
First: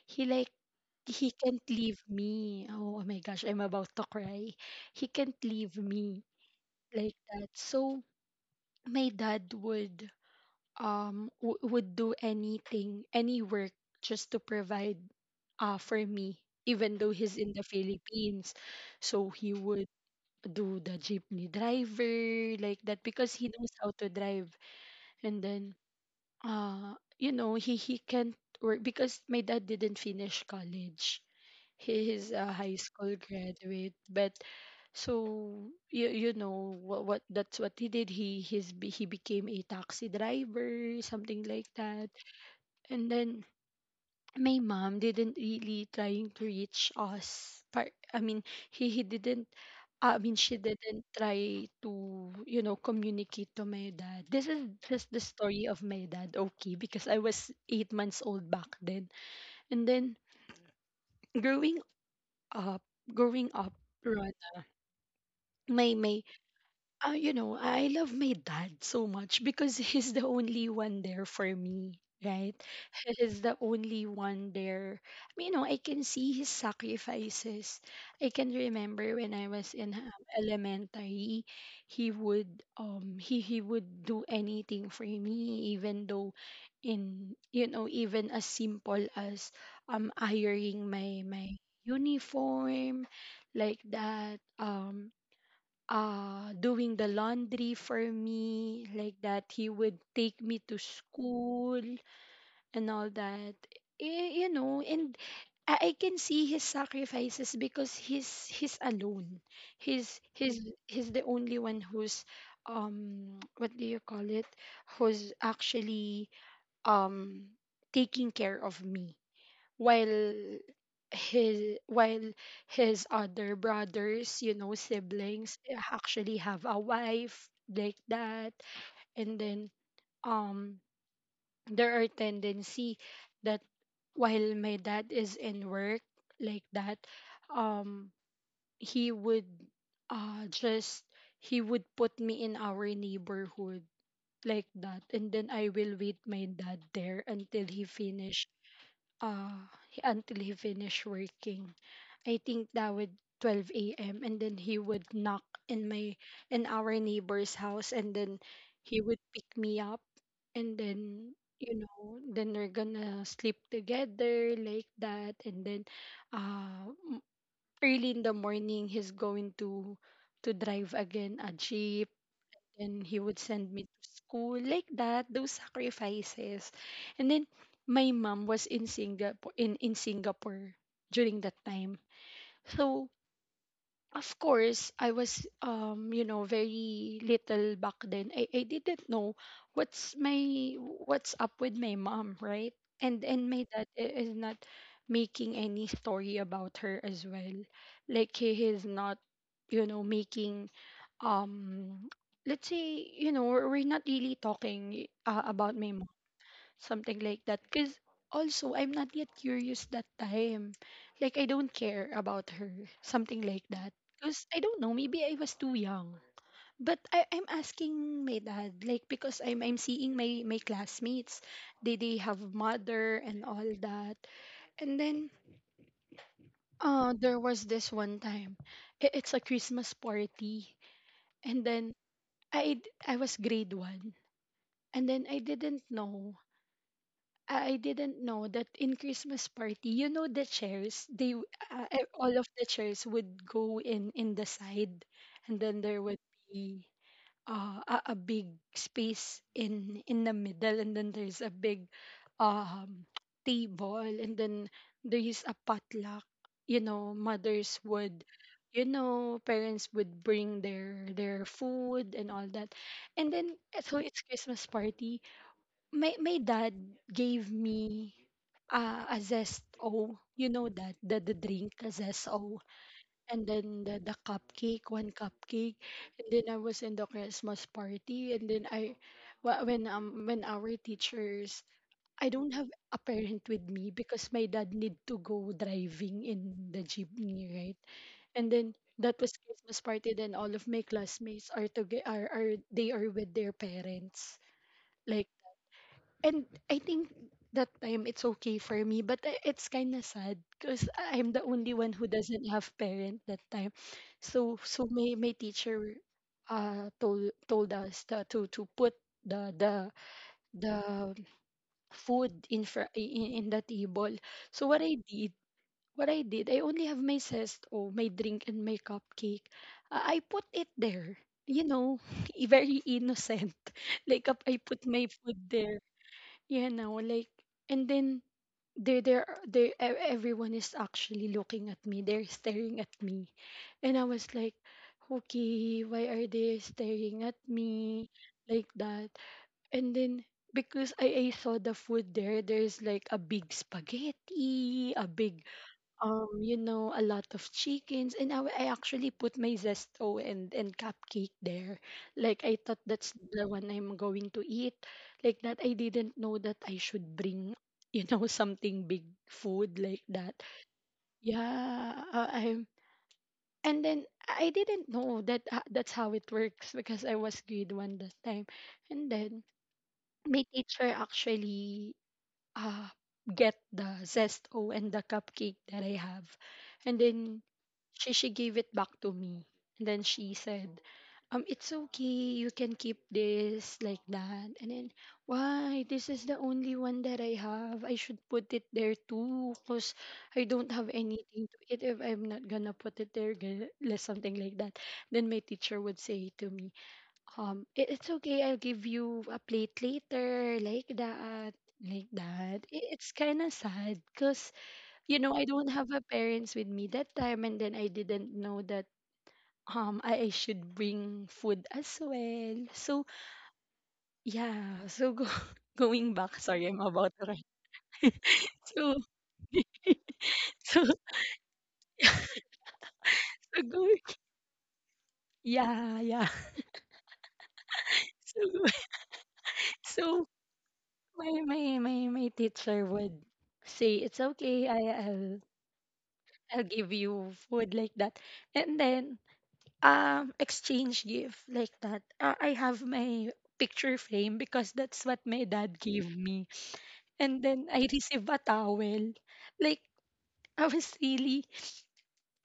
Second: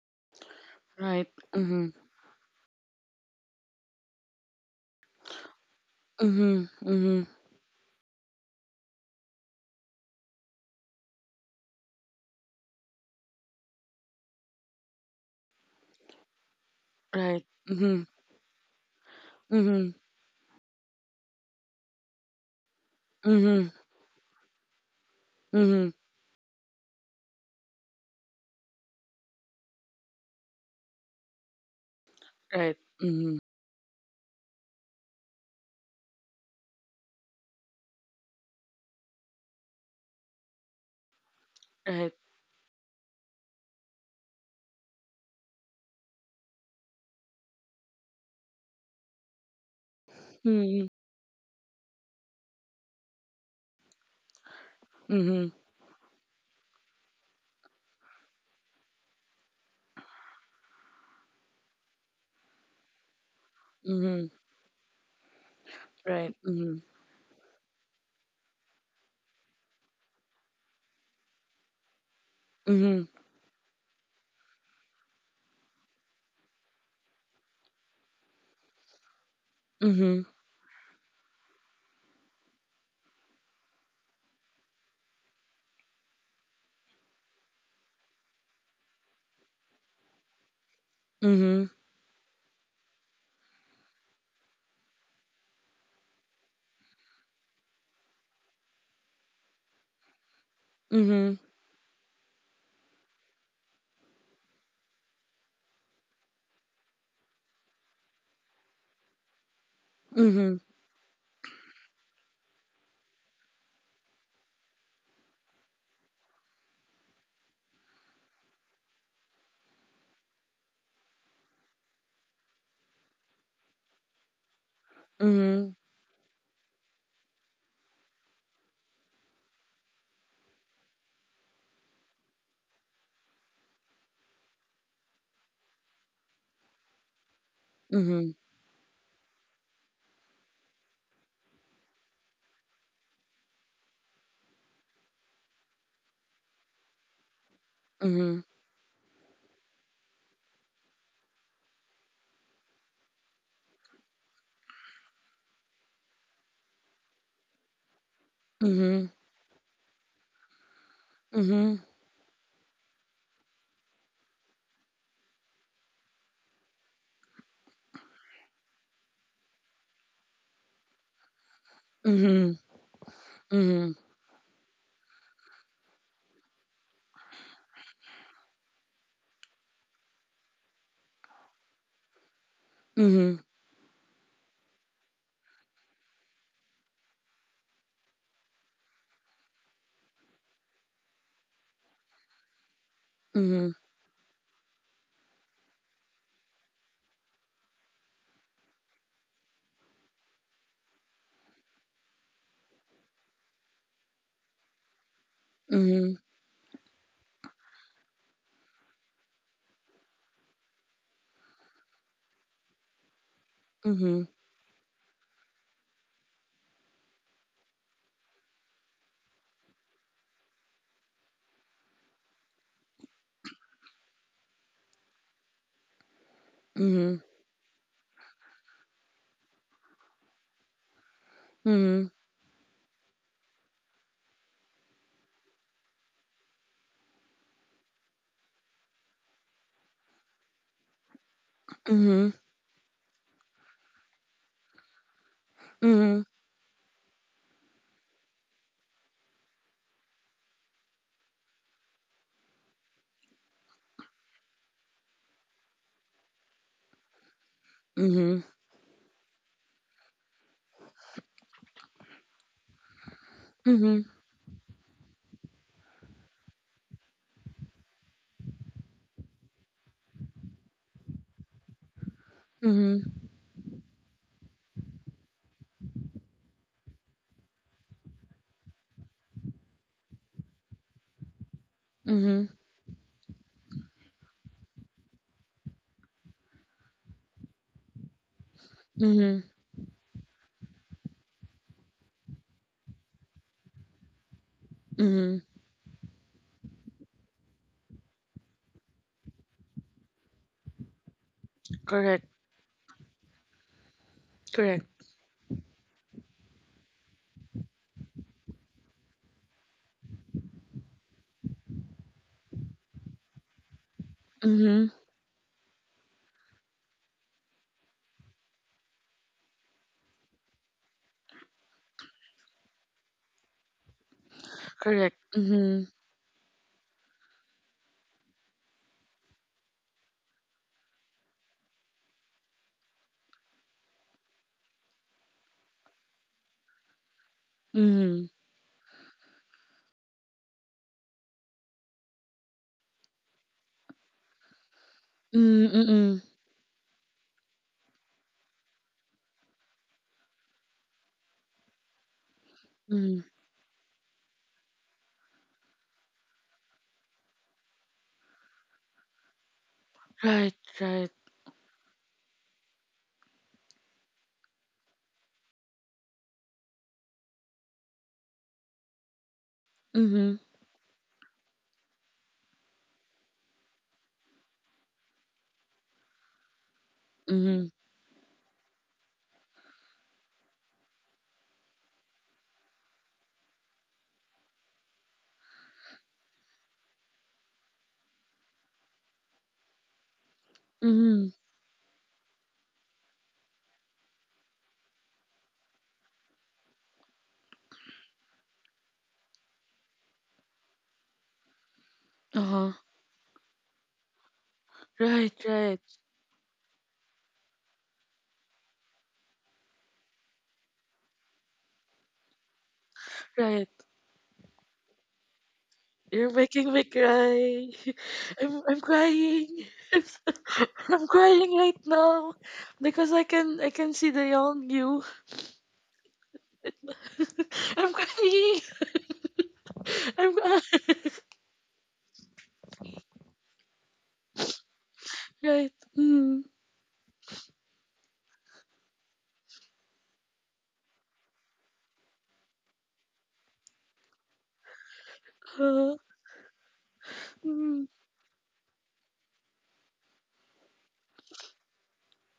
Speaker 1: He like
Speaker 2: Right.
Speaker 1: he can't
Speaker 2: Mhm.
Speaker 1: leave me. Oh, oh my gosh, I'm about to cry. He can't leave me
Speaker 2: Mhm. Mhm.
Speaker 1: like that. So my dad would would do anything, any work just to provide for me, even though he's
Speaker 2: Right.
Speaker 1: in the
Speaker 2: Mhm.
Speaker 1: Philippines. So he would
Speaker 2: Mhm.
Speaker 1: do the jeepney driver like that because he
Speaker 2: Mhm.
Speaker 1: knows how to drive. And then
Speaker 2: Mhm.
Speaker 1: you know he can't work because my dad didn't finish college. He is a high
Speaker 2: Right.
Speaker 1: school
Speaker 2: Mhm.
Speaker 1: graduate, but so you know what that's what he did. He became a taxi driver, something like that.
Speaker 2: Right.
Speaker 1: And then my mom didn't really trying to reach us I mean he didn't, I mean she
Speaker 2: Mhm.
Speaker 1: didn't try to, you know, communicate to my dad. This is just the
Speaker 2: Mhm.
Speaker 1: story of my dad, okay, because I was 8 months old back then. And then growing up growing up,
Speaker 2: Mhm.
Speaker 1: Rana, my
Speaker 2: Right. Mhm.
Speaker 1: You know, I love my dad so much because he's the only one there for me, right?
Speaker 2: Mhm.
Speaker 1: He's the only one there. I mean, you know, I can see his sacrifices. I can remember when I was in
Speaker 2: Mhm.
Speaker 1: elementary, he would he would do anything for me, even though in, you know, even as simple as ironing my
Speaker 2: Mhm.
Speaker 1: uniform like that, doing the laundry for me like that, he would take me to
Speaker 2: Mhm.
Speaker 1: school and all that. Eh, you know, and I can see his sacrifices because he's alone, he's Mhm. he's the only one who's what do you call it who's actually um taking care of me while his while his other brothers siblings
Speaker 2: Mhm.
Speaker 1: actually have a wife like that. And then um there are tendency that while my dad is in work like that um
Speaker 2: Mhm.
Speaker 1: he would uh just he would put me in our neighborhood like that, and then I will wait my dad there
Speaker 2: Mhm.
Speaker 1: uh until he finished working. I think that would 12 a.m., and then he would knock in my in our neighbor's house, and then he
Speaker 2: Mhm.
Speaker 1: would pick me up, and then
Speaker 2: Mhm.
Speaker 1: then we're gonna sleep together like that. And then uh m- early in the morning he's going to drive again a jeep,
Speaker 2: Mhm.
Speaker 1: and he would send me
Speaker 2: Mhm.
Speaker 1: to school like that. Those sacrifices. And then my mom was in Singapore, during that time. So
Speaker 2: Mhm.
Speaker 1: of course, I was very little back then. I didn't know what's up with my mom, right? And my
Speaker 2: Mhm.
Speaker 1: dad is not making any story about her as well. Like he is not, making, um let's say, we're not really talking about my mom,
Speaker 2: Mhm.
Speaker 1: something like that. Because. Also, I'm not yet curious that time. Like, I don't care about her. Something like that.
Speaker 2: Mhm.
Speaker 1: Because I don't know, maybe I was too young. But I'm asking my dad, like, because I'm seeing my classmates. They have mother and all that. And then, there was this one time. It's a Christmas party. And then,
Speaker 2: Mhm.
Speaker 1: I, I was grade one. And then I didn't know that in Christmas party, you know the chairs, all
Speaker 2: Mhm.
Speaker 1: of the chairs would go in the side, and then
Speaker 2: Mhm.
Speaker 1: there would
Speaker 2: Mhm.
Speaker 1: be, a big space in the middle, and then there's a big um table, and then there is a potluck. You know,
Speaker 2: Mhm. Mhm. Mhm.
Speaker 1: parents would bring their food and all that, and then so
Speaker 2: Mhm.
Speaker 1: it's Christmas party. My dad gave me, a zest o, you know, that the drink, a zest o, and then the cupcake, one cupcake. And then I was in the Christmas party, and then I wh- when our teachers I
Speaker 2: Mhm.
Speaker 1: don't have a parent with me because my dad need to go driving in the jeepney, right? And then that was
Speaker 2: Mhm.
Speaker 1: Christmas party, then all of my classmates are together, are they are with their parents, like.
Speaker 2: Mhm.
Speaker 1: And I think that time it's okay for me, but it's kind of sad because I'm the only one who
Speaker 2: Correct.
Speaker 1: doesn't have parent that time. So
Speaker 2: Correct.
Speaker 1: my teacher, told us to to put the the the food in, fr- in the table. So what
Speaker 2: Mhm.
Speaker 1: I did. What I did, I only have my cesto, my drink, and my cupcake. I put it there, you know, very innocent. Like, I put my
Speaker 2: Correct.
Speaker 1: food there.
Speaker 2: Mhm.
Speaker 1: Like, and then they there they e- everyone is actually looking at me. They're staring at me, and I was like, okay, why are they staring at me
Speaker 2: Mhm.
Speaker 1: like that? And then because I saw the food there, there's like a big spaghetti, a big,
Speaker 2: Mm, mm-mm.
Speaker 1: a lot of chickens, and I actually put my zesto and cupcake there. Like I thought that's
Speaker 2: Mm.
Speaker 1: the one I'm going to eat. Like that, I didn't know that I should bring, something big food like that.
Speaker 2: Right. Right.
Speaker 1: Yeah, I and then I didn't know that, that's how it works because I was grade one that time. And then my
Speaker 2: Mhm.
Speaker 1: teacher actually, uh, get the zesto and the cupcake that I have. And then
Speaker 2: Mhm.
Speaker 1: she gave it back to me. And then she said, it's okay, you can keep this like that. And then, why? This is the only one that I have. I should put it there too, cause I don't have
Speaker 2: Mhm.
Speaker 1: anything to eat if I'm not gonna put it there, like something like that. Then my teacher would say to me, it's okay, I'll give you a plate later like that. Like that,
Speaker 2: Uh-huh.
Speaker 1: it's kind of sad because you know
Speaker 2: Right.
Speaker 1: I don't
Speaker 2: Right.
Speaker 1: have a parents with me that time, and then I didn't know that, I should bring food as well. So
Speaker 2: Right.
Speaker 1: yeah, going back,
Speaker 2: You're
Speaker 1: sorry
Speaker 2: making
Speaker 1: I'm
Speaker 2: me
Speaker 1: about to rant.
Speaker 2: cry. I'm
Speaker 1: so
Speaker 2: crying. I'm, so-
Speaker 1: so, so
Speaker 2: I'm crying right now because I
Speaker 1: go,
Speaker 2: can see the young you.
Speaker 1: yeah, yeah.
Speaker 2: I'm
Speaker 1: so
Speaker 2: crying.
Speaker 1: so
Speaker 2: I'm crying.
Speaker 1: my my my my teacher would say, it's okay,
Speaker 2: right. Mm.
Speaker 1: I'll give you food like that. And then, exchange gift like that. I have my picture frame because that's what my dad
Speaker 2: Uh,
Speaker 1: gave me. And then I
Speaker 2: mm.
Speaker 1: received a towel. Like, I was really,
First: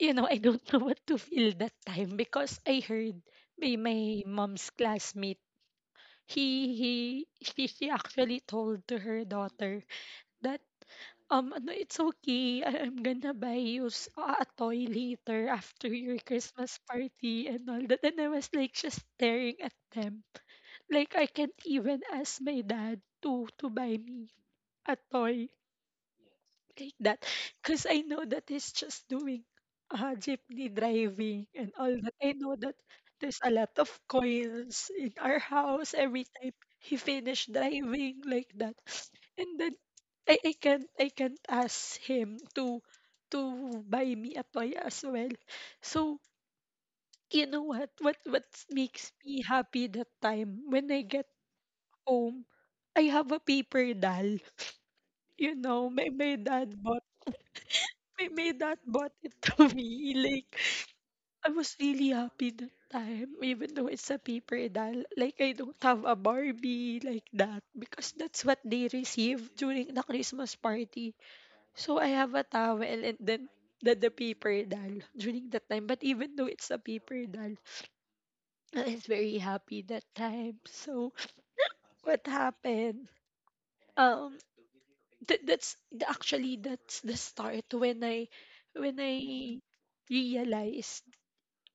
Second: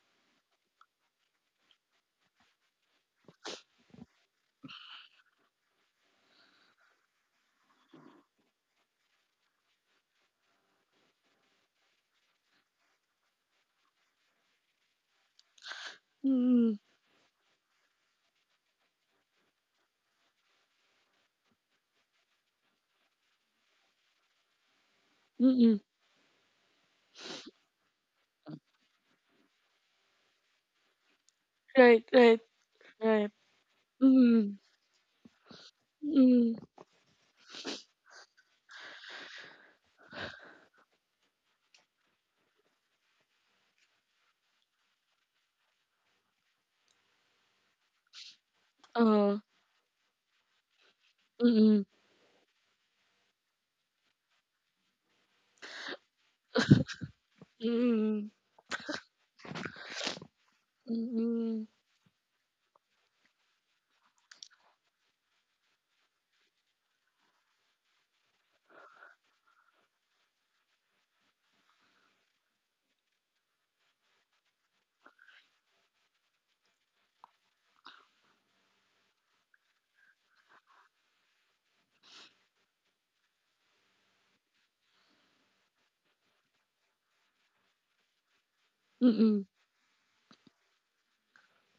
Speaker 1: I don't know what to feel that time because I heard by my mom's classmate. He she actually told to her daughter that, ano it's okay, I'm gonna buy you, a toy later after your
Speaker 2: Mm.
Speaker 1: Christmas party and all that, and I was like just staring at them, like I can't even ask my dad to buy me a toy
Speaker 2: Mm-mm.
Speaker 1: like that because I know that he's just doing, jeepney driving and all
Speaker 2: Right.
Speaker 1: that. I
Speaker 2: Right.
Speaker 1: know that
Speaker 2: Right.
Speaker 1: there's a lot of
Speaker 2: Mm.
Speaker 1: coils in our house every time
Speaker 2: Mm.
Speaker 1: he finished driving like that. And then I can't ask him to buy me a toy as well. So you know what, what makes
Speaker 2: Oo,
Speaker 1: me happy that time when I get
Speaker 2: mm,
Speaker 1: home. I have a paper doll. You know, my, my dad bought
Speaker 2: mm,
Speaker 1: My my dad bought it to me. Like, I
Speaker 2: mm,
Speaker 1: was really happy that time, even though it's a paper doll. Like, I don't have a Barbie like that because that's what they receive during the Christmas party. So, I have a towel, and then the paper doll during that time. But even though it's a paper doll, I was very happy that time. So, what happened? um actually that's the start when
Speaker 2: mm,
Speaker 1: I realized,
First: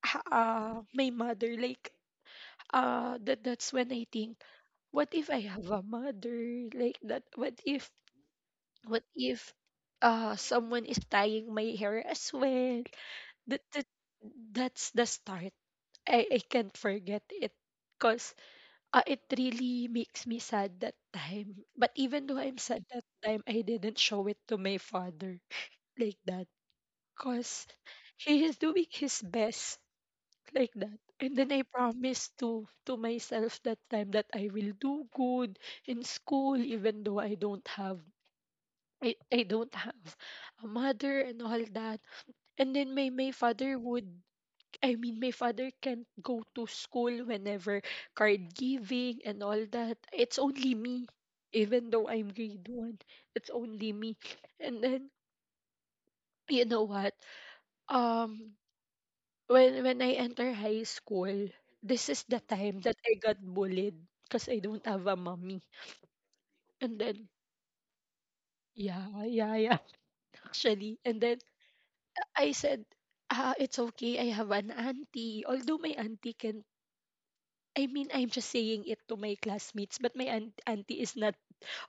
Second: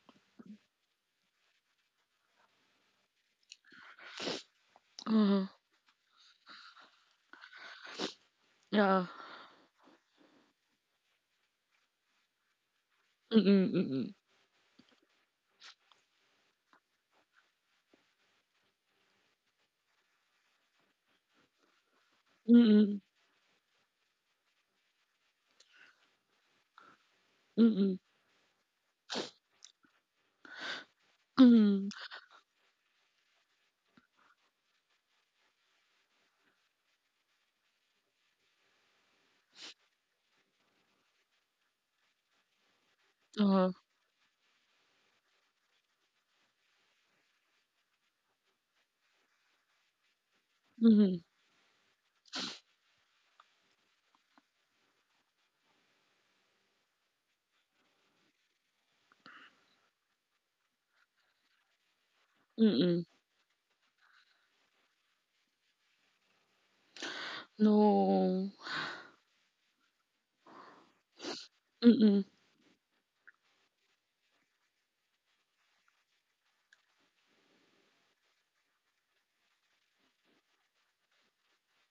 Speaker 1: my mother, like, that's when I think, what if I
Speaker 2: oo,
Speaker 1: have a mother like that? What if,
Speaker 2: oo,
Speaker 1: what if someone is tying my hair as well?
Speaker 2: mm,
Speaker 1: that, that
Speaker 2: mm,
Speaker 1: that's the start. I can't forget it because, it really makes me sad that time. But even though I'm sad
Speaker 2: mm,
Speaker 1: that time, I didn't show it to my father like that. Because
Speaker 2: mm,
Speaker 1: he is doing his best like that. And then I
Speaker 2: mm,
Speaker 1: promised to myself that time that I will do good in school even though I don't have a mother and all that. And then my
Speaker 2: oo,
Speaker 1: father would, my father can't go to school whenever card giving and all that. It's only me.
Speaker 2: mhm,
Speaker 1: Even though I'm grade one, it's only me. And then, you know what? Um, when I enter high school, this is the time that
Speaker 2: mm,
Speaker 1: I got bullied because I don't have a mommy. And then,
Speaker 2: no,
Speaker 1: yeah, yeah, yeah, actually. And then
Speaker 2: mm,
Speaker 1: I said, ah, it's okay. I have an auntie. Although my auntie can I mean, I'm just saying it to my classmates, but auntie is not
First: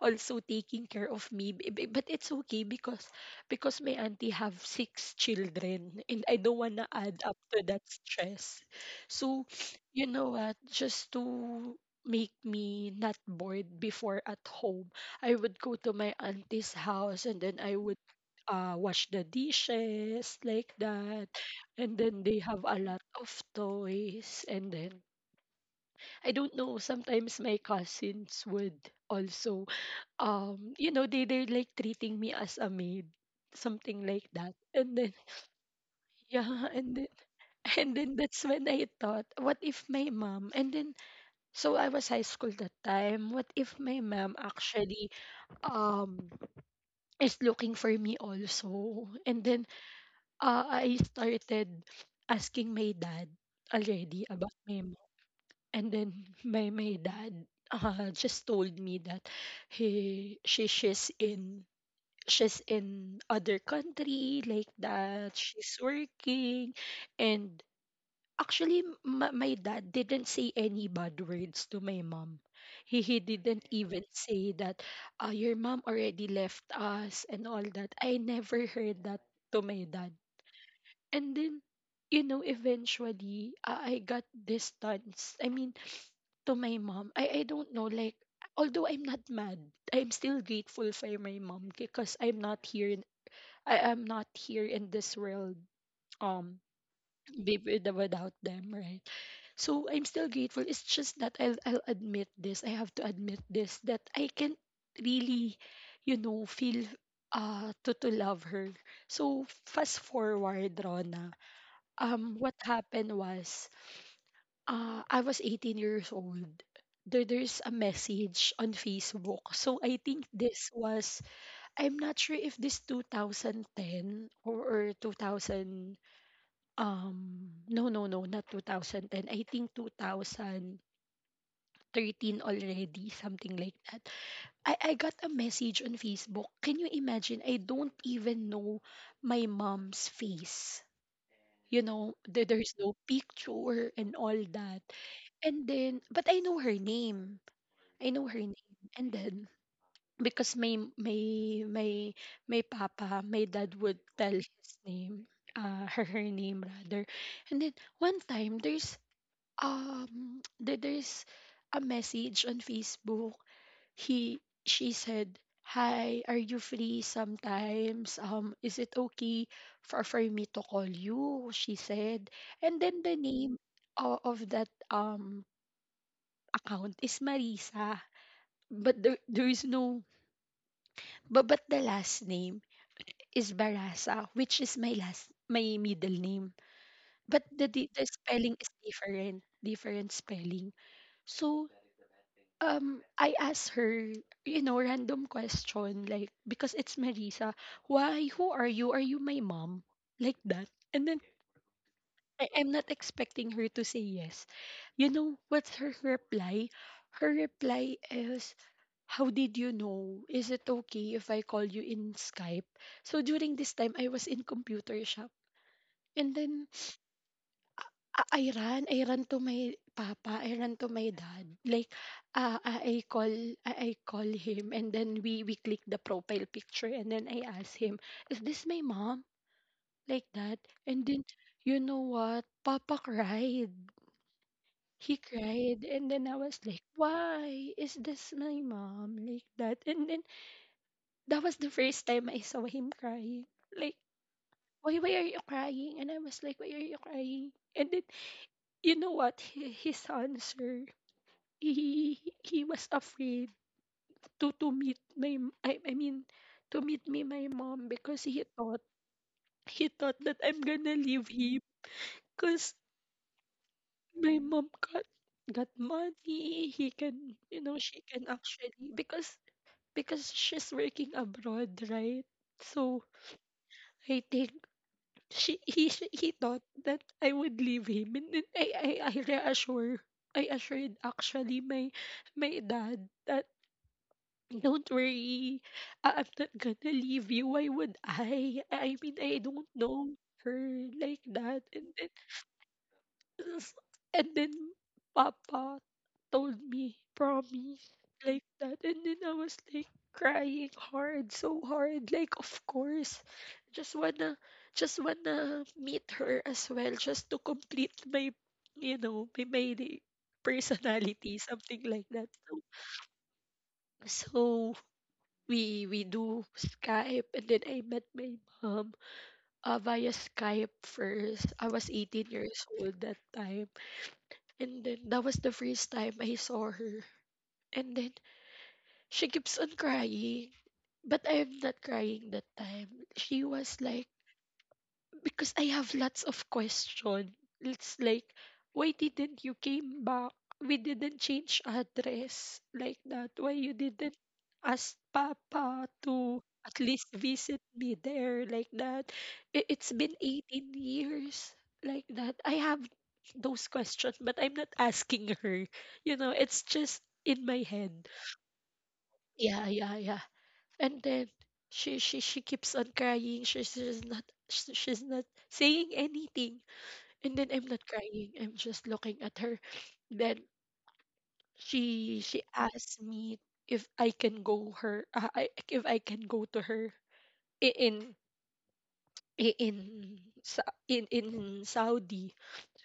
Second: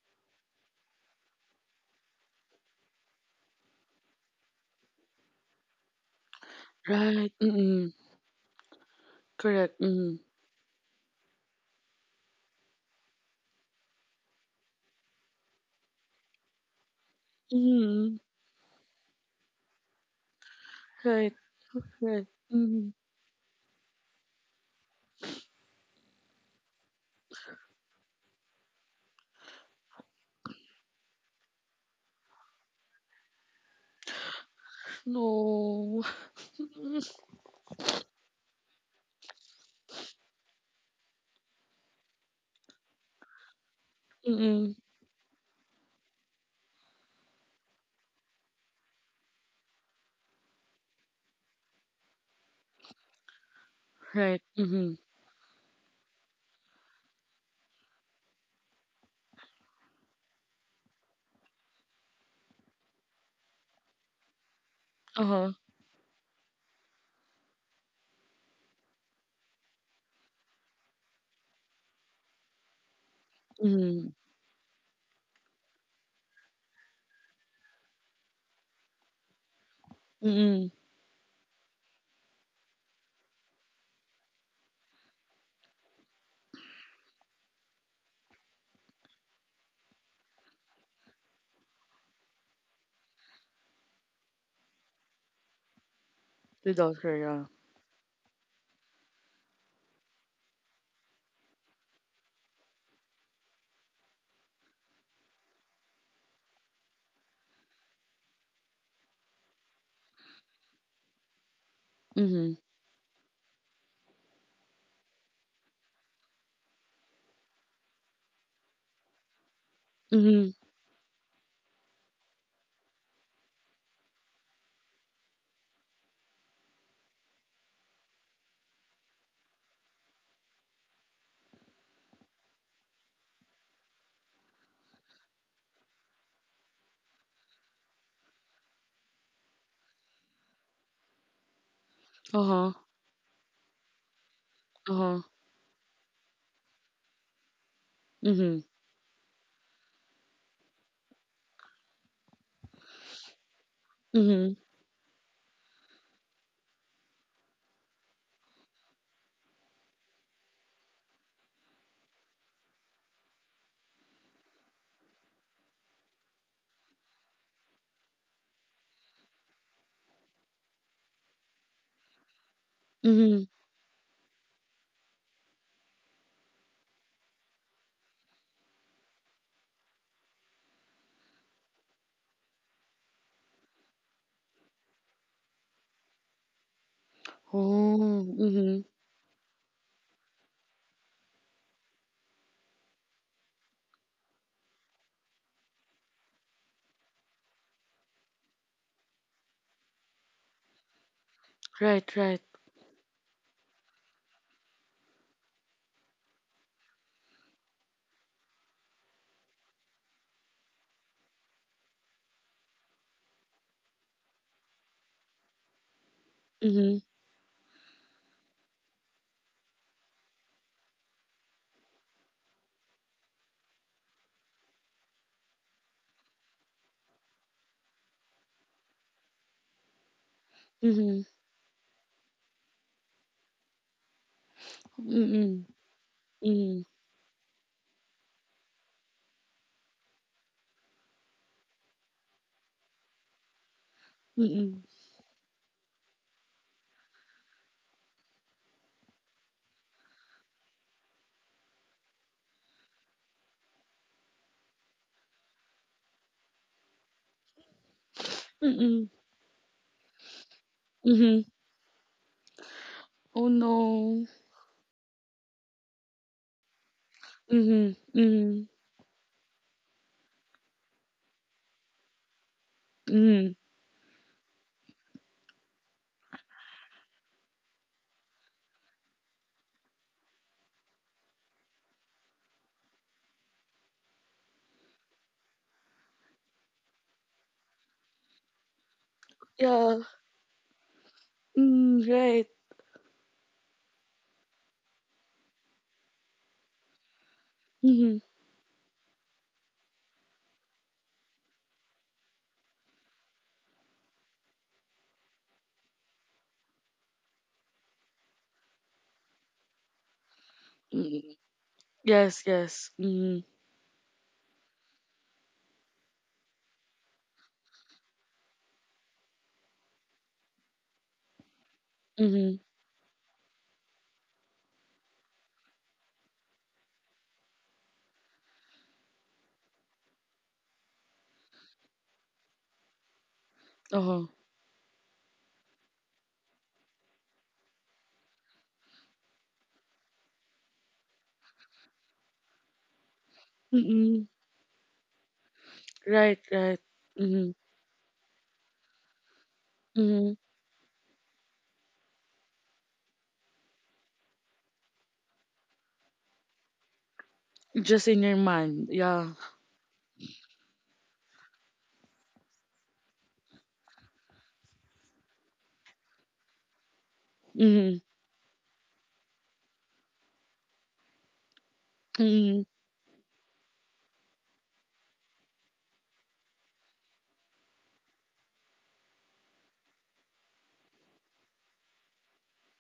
Speaker 1: also taking care of me. But it's okay because my auntie have six children, and I don't wanna add
Speaker 2: right,
Speaker 1: up to that
Speaker 2: mm,
Speaker 1: stress. So,
Speaker 2: correct,
Speaker 1: you
Speaker 2: mm,
Speaker 1: know what? Just to make me not bored before at home, I would go to my auntie's house, and then I would,
Speaker 2: mm,
Speaker 1: wash the dishes like that,
Speaker 2: right,
Speaker 1: and then
Speaker 2: right,
Speaker 1: they have a
Speaker 2: mhm,
Speaker 1: lot of toys, and then I don't know. Sometimes my cousins would also, they're like treating me as a maid, something like that. And then
Speaker 2: no,
Speaker 1: yeah, and then and then that's when I thought, what if my mom? And then so I was high school that time. What if my mom
Speaker 2: mm,
Speaker 1: actually, um is looking for me also? And then, I started asking my dad already
Speaker 2: right,
Speaker 1: about my mom.
Speaker 2: mhm,
Speaker 1: And then my dad, just told me that he she she's in other country like that.
Speaker 2: uh-huh,
Speaker 1: She's working, and actually my dad didn't say any bad words to my mom. He didn't even
Speaker 2: mhm,
Speaker 1: say that, your mom already left us and all that. I never heard that to my dad.
Speaker 2: mm,
Speaker 1: And then, eventually, I got distance. I mean, to my mom. I don't know, like although I'm not mad, I'm still grateful for my mom because I am not here in this world, um
Speaker 2: without her, yeah,
Speaker 1: without them, right? So I'm still grateful. It's just that I'll admit this. I have to admit this that I can't really, feel to love her. So fast forward, Rona. What
Speaker 2: mhm,
Speaker 1: happened was I was 18 years old. There's a message on Facebook. So I think
Speaker 2: mhm,
Speaker 1: this was, I'm not sure if this 2010 or 2000, no, not 2010. I think 2013 already, something like that. I got a message on Facebook. Can you imagine? I don't even know my mom's face. You know, there,
Speaker 2: uh-huh,
Speaker 1: there's no picture and all that.
Speaker 2: uh-huh,
Speaker 1: And then, but I know her name. I know her
Speaker 2: mhm,
Speaker 1: name. And then, because my papa, my dad would tell
Speaker 2: mhm,
Speaker 1: his name, her name rather. And then one time, there's there's a message on Facebook he she said, "Hi, are you free sometimes? Is it okay for me to call you?" She said, and then the
Speaker 2: mhm,
Speaker 1: name of that account is Marisa, but there is no but but the last name is Barasa, which is my last my middle name, but the
Speaker 2: oh,
Speaker 1: spelling is
Speaker 2: mhm.
Speaker 1: different, different spelling. So, I asked her, you know, random question, like, because it's Marisa, why, who are you? Are you my mom? Like that. And then
Speaker 2: Right, right.
Speaker 1: I am not expecting her to say yes. You know, what's her reply? Her reply is, how did you know? Is it okay if I call you in Skype? So during this time, I was in computer shop. And then
Speaker 2: Mhm.
Speaker 1: ah, I ran to my papa, I ran to my dad. Like, ah, ah, I call him and then we click the profile picture and then I ask him, "Is this my mom?" Like that. And
Speaker 2: Mhm.
Speaker 1: then you know what? Papa cried. He
Speaker 2: Mm-mm.
Speaker 1: cried and then I was like,
Speaker 2: Mm.
Speaker 1: "Why is this my mom?" Like that. And then that was the first time I saw him crying. Like,
Speaker 2: Mm-mm.
Speaker 1: Why are you crying?" And I was like, "Why are you crying?" And then you know what? He, his answer. He was afraid to meet my m- I mean to meet me my mom because
Speaker 2: Mm-mm.
Speaker 1: he thought that I'm gonna leave
Speaker 2: Mhm.
Speaker 1: him because
Speaker 2: Oh no.
Speaker 1: my mom got money he can you know
Speaker 2: Mhm.
Speaker 1: she can
Speaker 2: Mhm.
Speaker 1: actually, because she's working abroad, right? So
Speaker 2: Mhm.
Speaker 1: I think he thought that I would leave him, and then I assured actually my my dad that don't worry. I'm not gonna leave you. Why would I? I mean, I don't
Speaker 2: Yeah.
Speaker 1: know her like that. And
Speaker 2: Mm,
Speaker 1: then,
Speaker 2: right.
Speaker 1: and then Papa told me, promise,
Speaker 2: Mhm.
Speaker 1: like that. And then I was like crying hard, so hard. Like, of course, just wanna, just wanna meet her as well, just to complete my, you know, my personality,
Speaker 2: Mm.
Speaker 1: something like that.
Speaker 2: Yes, yes. Mhm.
Speaker 1: So, we do Skype and then I met my mom via Skype first. I was 18
Speaker 2: Mhm.
Speaker 1: years old that time. And then that was the first time I saw her. And then she keeps on crying. But I'm not crying that time. She was like,
Speaker 2: Uh-huh.
Speaker 1: because I have lots of question. It's like, why didn't you came back? We didn't change address like that. Why you didn't
Speaker 2: Mm-mm.
Speaker 1: ask Papa to
Speaker 2: Right,
Speaker 1: at
Speaker 2: right.
Speaker 1: least
Speaker 2: Mhm.
Speaker 1: visit me there like that? It's been
Speaker 2: Mhm.
Speaker 1: 18 years like that. I have those questions, but I'm not asking her. You know, it's just in my head.
Speaker 2: Just in your mind. Yeah.
Speaker 1: Yeah, yeah, yeah, and then she keeps on crying. She's not saying anything, and then I'm not
Speaker 2: Mhm.
Speaker 1: crying, I'm just looking at her. Then she
Speaker 2: Mhm.
Speaker 1: asked me if I can go her I, if I can go to her I- in I- in Sa- in Saudi,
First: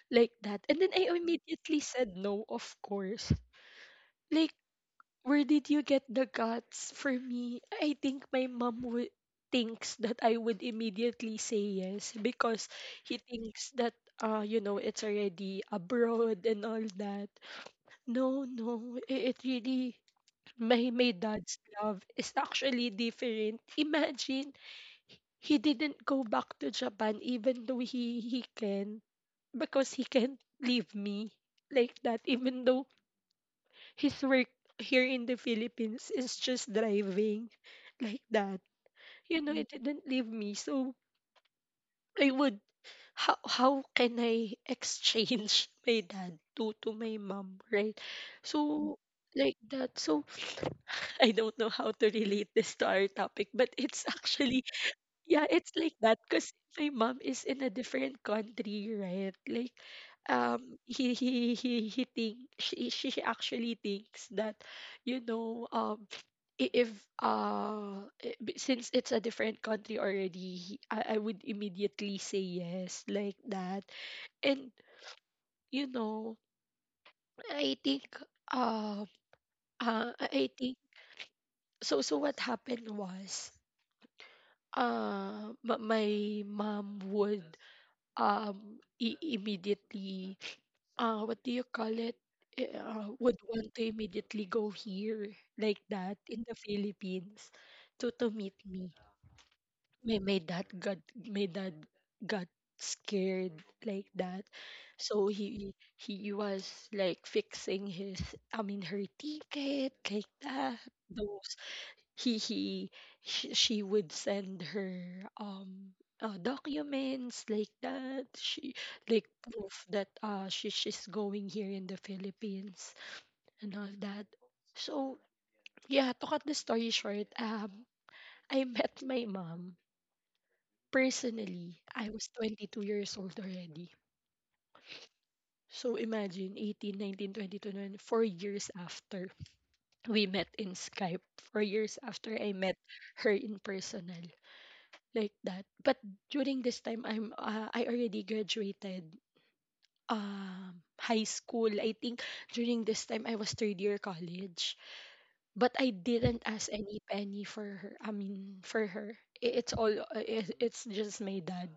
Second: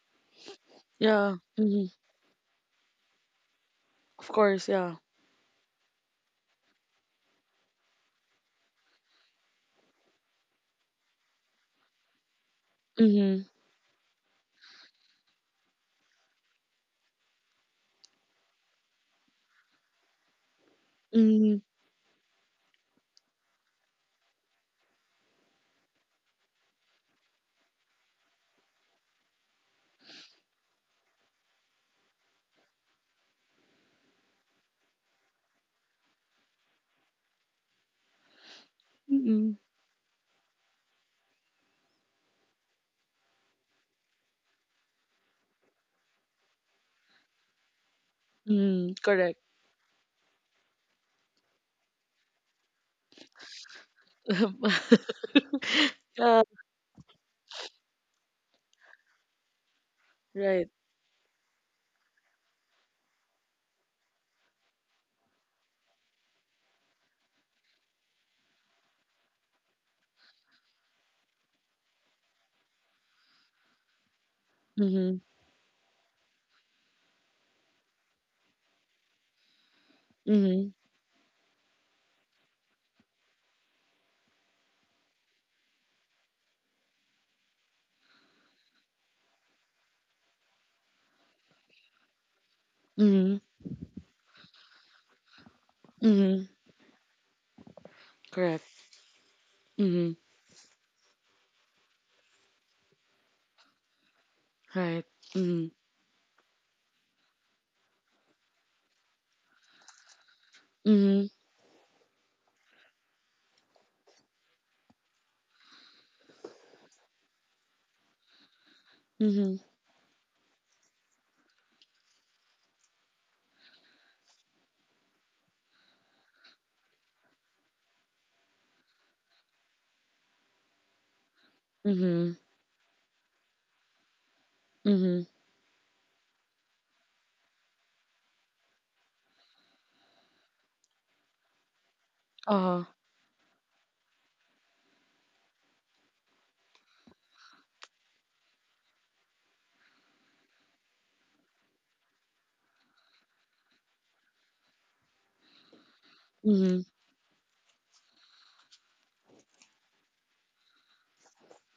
Speaker 1: like that, and then I
Speaker 2: Yeah.
Speaker 1: immediately
Speaker 2: Mhm.
Speaker 1: said no, of course.
Speaker 2: Of
Speaker 1: Like,
Speaker 2: course, yeah.
Speaker 1: where did you get the guts? For me, I think my mom would thinks that I would immediately say yes because he
Speaker 2: Mhm.
Speaker 1: thinks that you know, it's already abroad and all that. No, no, it really, my
Speaker 2: Mhm.
Speaker 1: dad's love is actually different. Imagine, he didn't go back to Japan even though he can, because he can't leave me like that, even though his work here in the Philippines is just driving like that. You know,
Speaker 2: Mhm.
Speaker 1: it didn't leave me. So I would, how can I exchange my dad to my mom, right?
Speaker 2: Mhm.
Speaker 1: So
Speaker 2: Correct.
Speaker 1: like that. So I don't know how to relate this to our topic, but it's actually, yeah, it's like that
Speaker 2: yeah.
Speaker 1: because my mom is in a different country, right? Like,
Speaker 2: Right.
Speaker 1: he think she actually thinks that, you know, I- if I- b- since it's a different country already, I would immediately say yes like that, and
Speaker 2: Mhm.
Speaker 1: you know, I think uh, I
Speaker 2: Mhm.
Speaker 1: think so. So what happened was, my mom would immediately what do you call it I- would
Speaker 2: Mhm.
Speaker 1: want to immediately go here like that in
Speaker 2: Mhm.
Speaker 1: the Philippines to meet
Speaker 2: Correct.
Speaker 1: me.
Speaker 2: Mhm.
Speaker 1: My dad got, my dad got scared like that.
Speaker 2: Right.
Speaker 1: So
Speaker 2: Mhm.
Speaker 1: he was like fixing his, I mean her ticket, like that.
Speaker 2: Mhm.
Speaker 1: Those, he he she would send her documents like that, she like,
Speaker 2: Mhm.
Speaker 1: proof that she's going here in the Philippines and all that. So yeah, to cut the story short, I met my mom personally. I was
Speaker 2: Mhm.
Speaker 1: 22 years old already.
Speaker 2: Mhm.
Speaker 1: So imagine, 18, 19, 20, 21, 4 years after we met in Skype, 4 years after I met
Speaker 2: Uh-huh.
Speaker 1: her in personal, like that. But during this time, I already graduated high school. I think during this time I was third year college, but I didn't ask
Speaker 2: Mhm.
Speaker 1: any penny for her. I mean, for her, it's all it's just my dad.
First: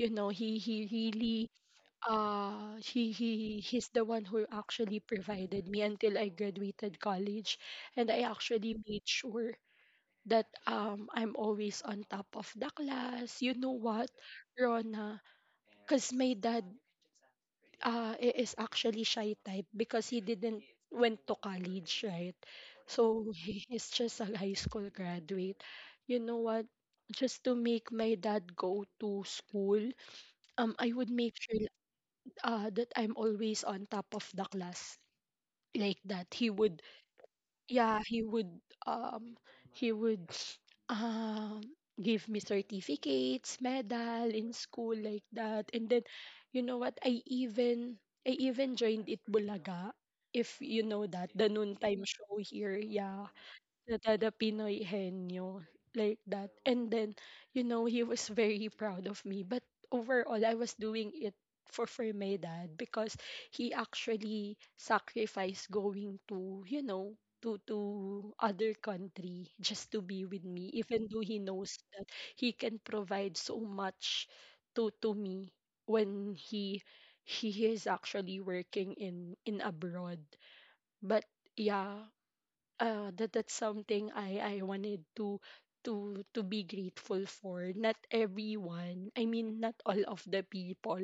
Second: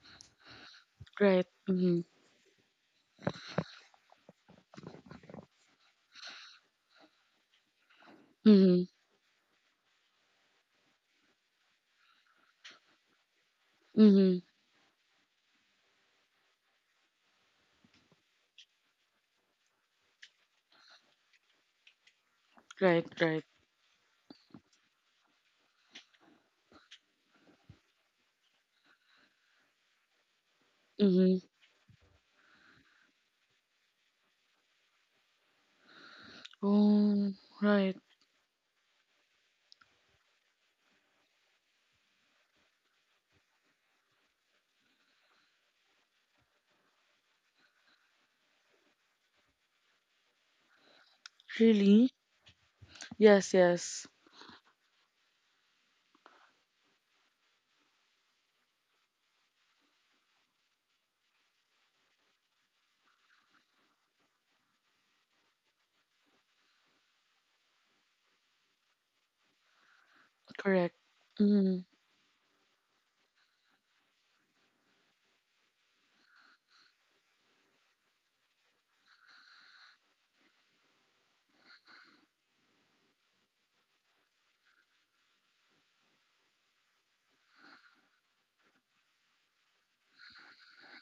Speaker 1: You know, he really,
Speaker 2: Right. Mhm.
Speaker 1: he's the one who actually provided me until I graduated college, and I actually
Speaker 2: Mhm.
Speaker 1: made sure that I'm always on top of the class. You know what,
Speaker 2: Mhm.
Speaker 1: Rona? Because my dad is actually shy type because he didn't went to college, right?
Speaker 2: Right.
Speaker 1: So
Speaker 2: Right.
Speaker 1: he is just a high school graduate. You know what? Just to make my dad go to school, I would make
Speaker 2: Mhm.
Speaker 1: sure that I'm always on top of the class like that.
Speaker 2: Oh. Right.
Speaker 1: He would he would um give me certificates, medal in school, like that. And then you know what? I even joined it Bulaga. If you know that, the noontime
Speaker 2: Really?
Speaker 1: show here, yeah.
Speaker 2: Yes.
Speaker 1: The,
Speaker 2: Yes.
Speaker 1: the, the Pinoy Henyo, like that. And then, you know, he was very proud of me. But overall, I was doing it for my dad because he actually sacrificed going to, you know, to other country just to be with me
Speaker 2: Correct.
Speaker 1: even though he knows
Speaker 2: Mhm.
Speaker 1: that he can provide so much to me when he is actually working in abroad, but yeah, that's something I wanted to to be grateful for. Not everyone, I mean, not all of the people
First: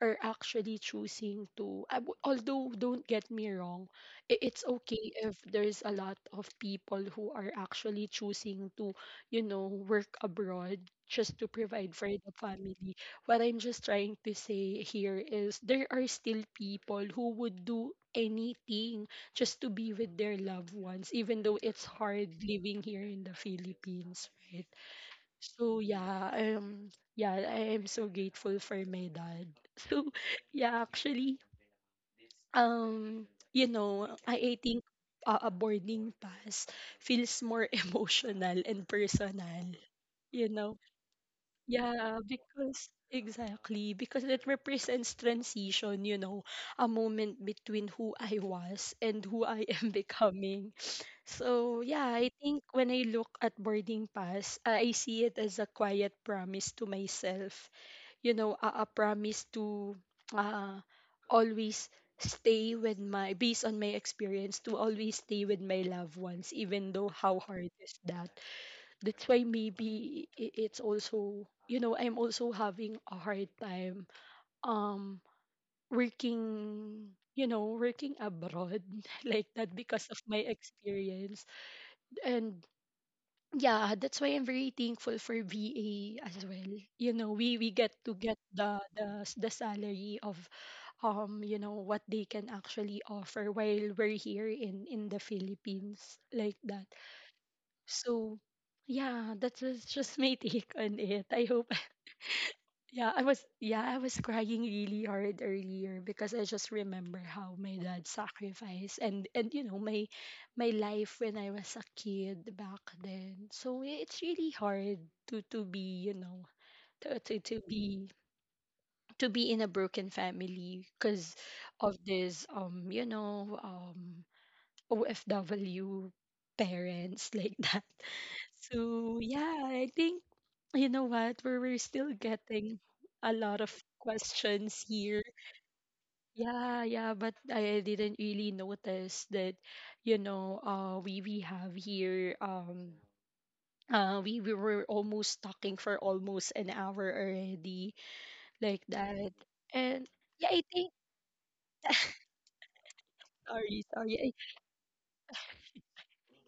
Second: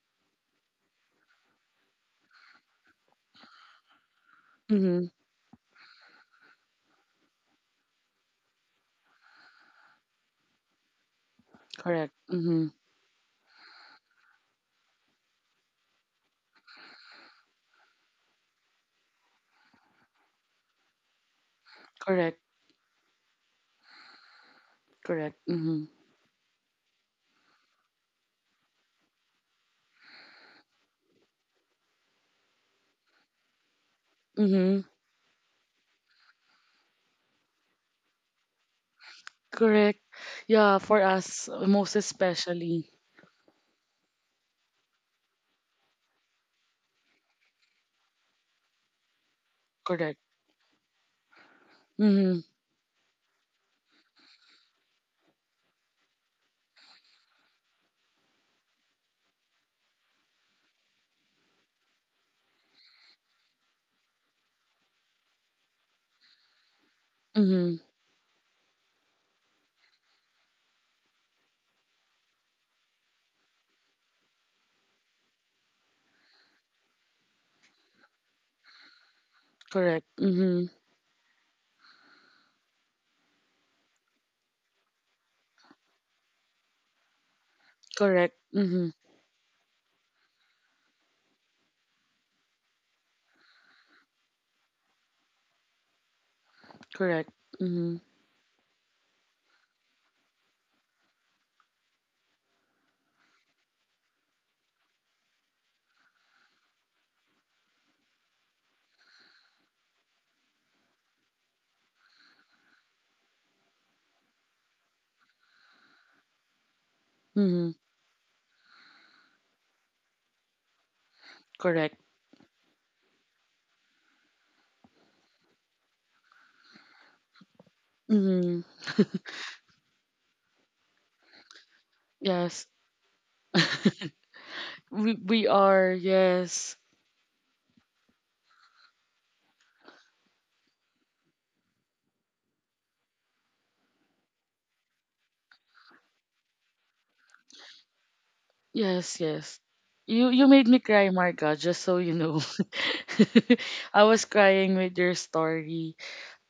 Speaker 1: are actually choosing to. Although, don't get me wrong, it's
Speaker 2: Mhm.
Speaker 1: okay if there's a lot of people who are actually choosing to, you know, work abroad just to provide for
Speaker 2: Correct.
Speaker 1: the
Speaker 2: Mhm.
Speaker 1: family. What I'm just trying to say here is there are still people who would do anything just to be with their loved ones, even though it's
Speaker 2: Correct.
Speaker 1: hard living here in the Philippines, right?
Speaker 2: Correct.
Speaker 1: So
Speaker 2: Mhm.
Speaker 1: yeah, yeah, I am so grateful for my dad. So yeah, actually, um, you know, I think
Speaker 2: Mhm.
Speaker 1: a boarding pass feels more emotional and personal,
Speaker 2: Correct.
Speaker 1: you
Speaker 2: Yeah.
Speaker 1: know.
Speaker 2: For us, most
Speaker 1: Yeah,
Speaker 2: especially.
Speaker 1: because exactly, because it represents transition, you know, a moment between who I was and who I am
Speaker 2: Correct.
Speaker 1: becoming. So, yeah, I
Speaker 2: Mhm.
Speaker 1: think when I look at boarding pass, I see it as a quiet promise to myself, you know, a promise to uh, always stay with my, based on my experience, to always stay with my loved ones, even though how hard
Speaker 2: Mhm.
Speaker 1: is that. That's why maybe it's also, you know, I'm also having a hard time um working, you know, working abroad like that
Speaker 2: Correct.
Speaker 1: because of my
Speaker 2: Mhm.
Speaker 1: experience. And yeah, that's why I'm very thankful for VA as well, you know, we get to
Speaker 2: Correct.
Speaker 1: get
Speaker 2: Mhm.
Speaker 1: the salary of you know what they can actually offer while we're here in the Philippines, like that.
Speaker 2: Correct. Mm-hmm.
Speaker 1: So yeah, that was just my take on it. I hope yeah, I was crying really hard earlier because I just remember how my dad sacrificed and you know my my life when I was a kid back then. So it's really hard to be, you know, to to, to
Speaker 2: Mm-hmm.
Speaker 1: be to be in a broken family because
Speaker 2: Correct.
Speaker 1: of this you know, OFW parents like that.
Speaker 2: Mm-hmm.
Speaker 1: So yeah, I think you know what? We're still
Speaker 2: Yes.
Speaker 1: getting a lot of questions
Speaker 2: we
Speaker 1: here.
Speaker 2: we are. Yes.
Speaker 1: Yeah, yeah, but I didn't really notice that, you know, we have here we were almost talking for almost an hour already like
Speaker 2: Yes.
Speaker 1: that.
Speaker 2: Yes.
Speaker 1: And
Speaker 2: You
Speaker 1: yeah,
Speaker 2: made
Speaker 1: I
Speaker 2: me
Speaker 1: think
Speaker 2: cry, Marga. Just so you know,
Speaker 1: sorry,
Speaker 2: I was
Speaker 1: sorry.
Speaker 2: crying with your story.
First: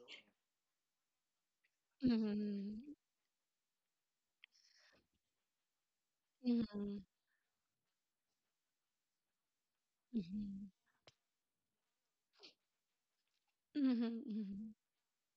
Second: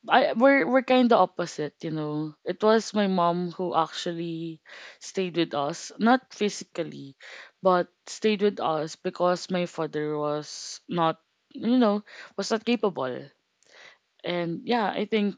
Speaker 2: I we're kind of opposite, you
Speaker 1: I,
Speaker 2: know. It
Speaker 1: mm,
Speaker 2: was my mom who actually stayed with us, not
Speaker 1: mm,
Speaker 2: physically, but stayed with us because my father
Speaker 1: mm,
Speaker 2: you know, was not capable.
Speaker 1: mm,
Speaker 2: And
Speaker 1: mm,
Speaker 2: yeah, I think.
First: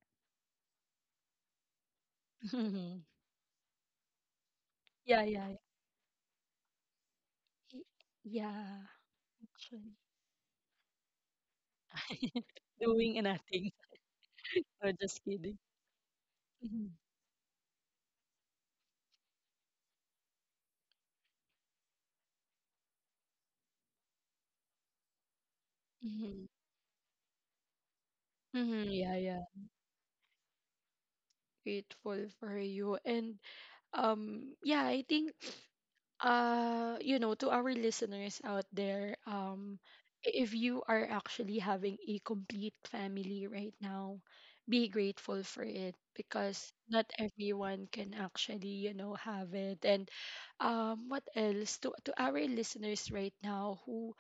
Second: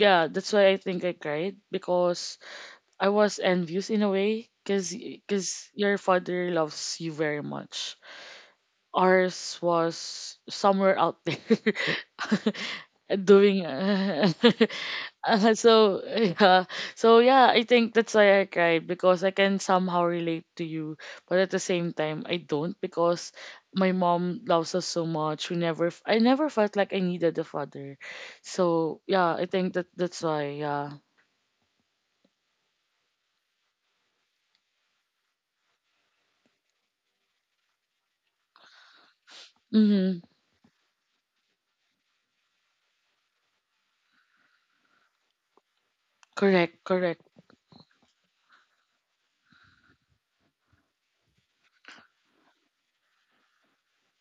Speaker 2: Yeah, that's why I think I cried because
Speaker 1: mm,
Speaker 2: I was envious in a way because cause
Speaker 1: yeah, yeah,
Speaker 2: 'cause
Speaker 1: yeah.
Speaker 2: your father loves you very much.
Speaker 1: Yeah,
Speaker 2: Ours
Speaker 1: actually.
Speaker 2: was somewhere out there
Speaker 1: Doing
Speaker 2: doing
Speaker 1: nothing. No, just
Speaker 2: uh,
Speaker 1: kidding.
Speaker 2: so yeah
Speaker 1: Mhm.
Speaker 2: so yeah, I think that's why I cried because I can somehow relate to you, but at the same time I don't because my mom loves us so much, we never I
Speaker 1: Mm-hmm.
Speaker 2: never felt like I needed a father.
Speaker 1: Mm-hmm.
Speaker 2: So
Speaker 1: Yeah,
Speaker 2: yeah,
Speaker 1: yeah.
Speaker 2: I think that's why. Yeah.
Speaker 1: Grateful for you. And yeah, I think you know, to our listeners out there,
Speaker 2: Mm-hmm.
Speaker 1: if you are actually having a complete family right now, be grateful for it because
Speaker 2: correct
Speaker 1: not
Speaker 2: correct
Speaker 1: everyone can actually, you know, have it. And what else to our listeners right now who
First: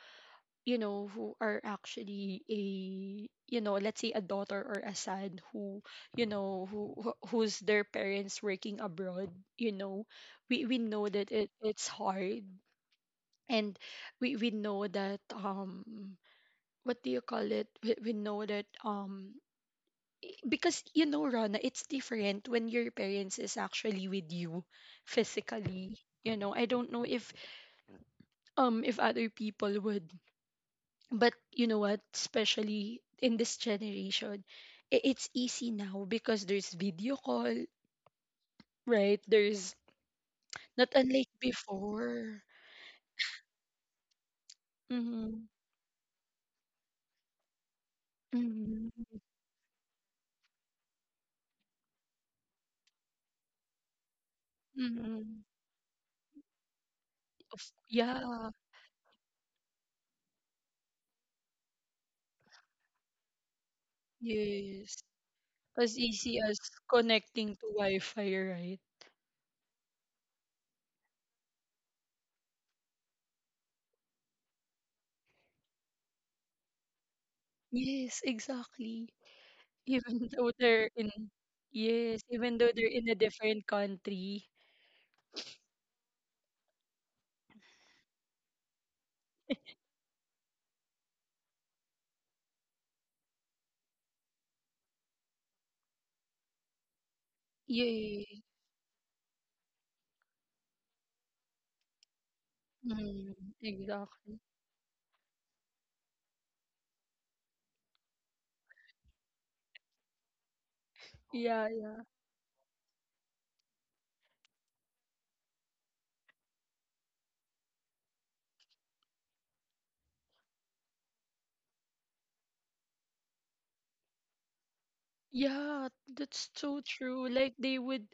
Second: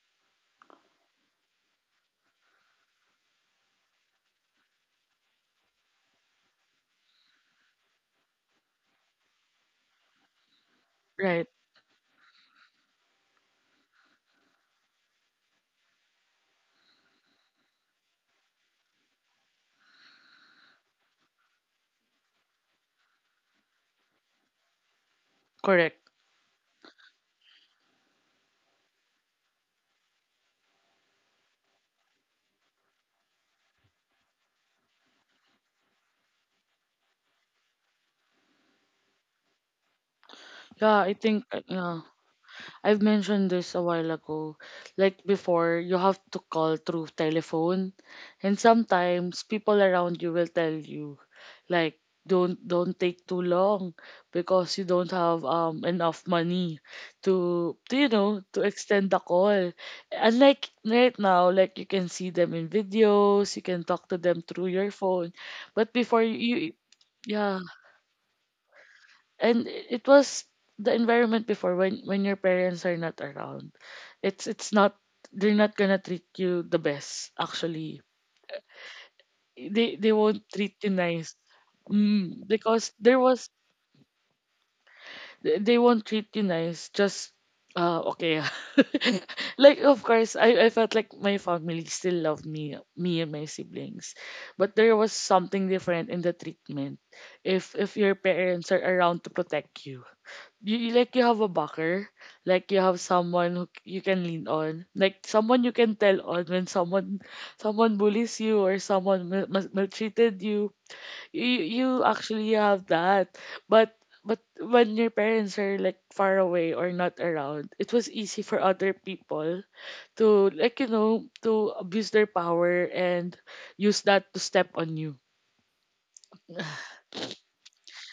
Speaker 1: you know, who are actually a, you know, let's say a daughter or a son who, you know, who's their parents working abroad, you know, we know that
Speaker 2: right,
Speaker 1: it's hard, and we know that what do you call it? We know that because you know, Rana, it's different when your parents is actually with you, physically.
Speaker 2: correct.
Speaker 1: You know, I don't know if other people would, but you know what, especially in this generation, it's easy now because there's video call, right? There's not
Speaker 2: Yeah, I
Speaker 1: unlike
Speaker 2: think yeah.
Speaker 1: before.
Speaker 2: I've mentioned this a while ago. Like
Speaker 1: Mm-hmm.
Speaker 2: before, you have to call through telephone, and
Speaker 1: Mm-hmm.
Speaker 2: sometimes people around you will tell you, like, don't take too long because you don't
Speaker 1: Mm-hmm.
Speaker 2: have enough money to, to you know
Speaker 1: Yeah.
Speaker 2: to extend the call. Unlike right now, like you can see them in videos, you can talk to them through your
Speaker 1: Yes.
Speaker 2: phone, but
Speaker 1: As
Speaker 2: before you,
Speaker 1: easy as
Speaker 2: you
Speaker 1: connecting
Speaker 2: yeah.
Speaker 1: to wi-fi, right?
Speaker 2: And it was, the environment before, when your parents are not around, it's not, they're not gonna treat you the best actually.
Speaker 1: Yes, exactly.
Speaker 2: They
Speaker 1: Even
Speaker 2: won't
Speaker 1: though
Speaker 2: treat
Speaker 1: they're
Speaker 2: you
Speaker 1: in,
Speaker 2: nice.
Speaker 1: yes, even though
Speaker 2: Because
Speaker 1: they're in a
Speaker 2: there was,
Speaker 1: different country.
Speaker 2: they won't treat you nice, just uh, okay. Like of course I felt like my family still loved me and my siblings, but there was something different in the treatment. If your
Speaker 1: Yeah.
Speaker 2: parents are around to protect you, you like you have a backer, like you have
Speaker 1: Mm.
Speaker 2: someone who you can
Speaker 1: Exactly.
Speaker 2: lean on, like someone you can tell on when someone, someone bullies you or someone maltreated you, you
Speaker 1: Yeah.
Speaker 2: you actually have that. but but when your parents are like far away or not around, it was easy for other people to, like, you know, to abuse their power and use that to step on you.
Speaker 1: Yeah, that's so true. Like they would,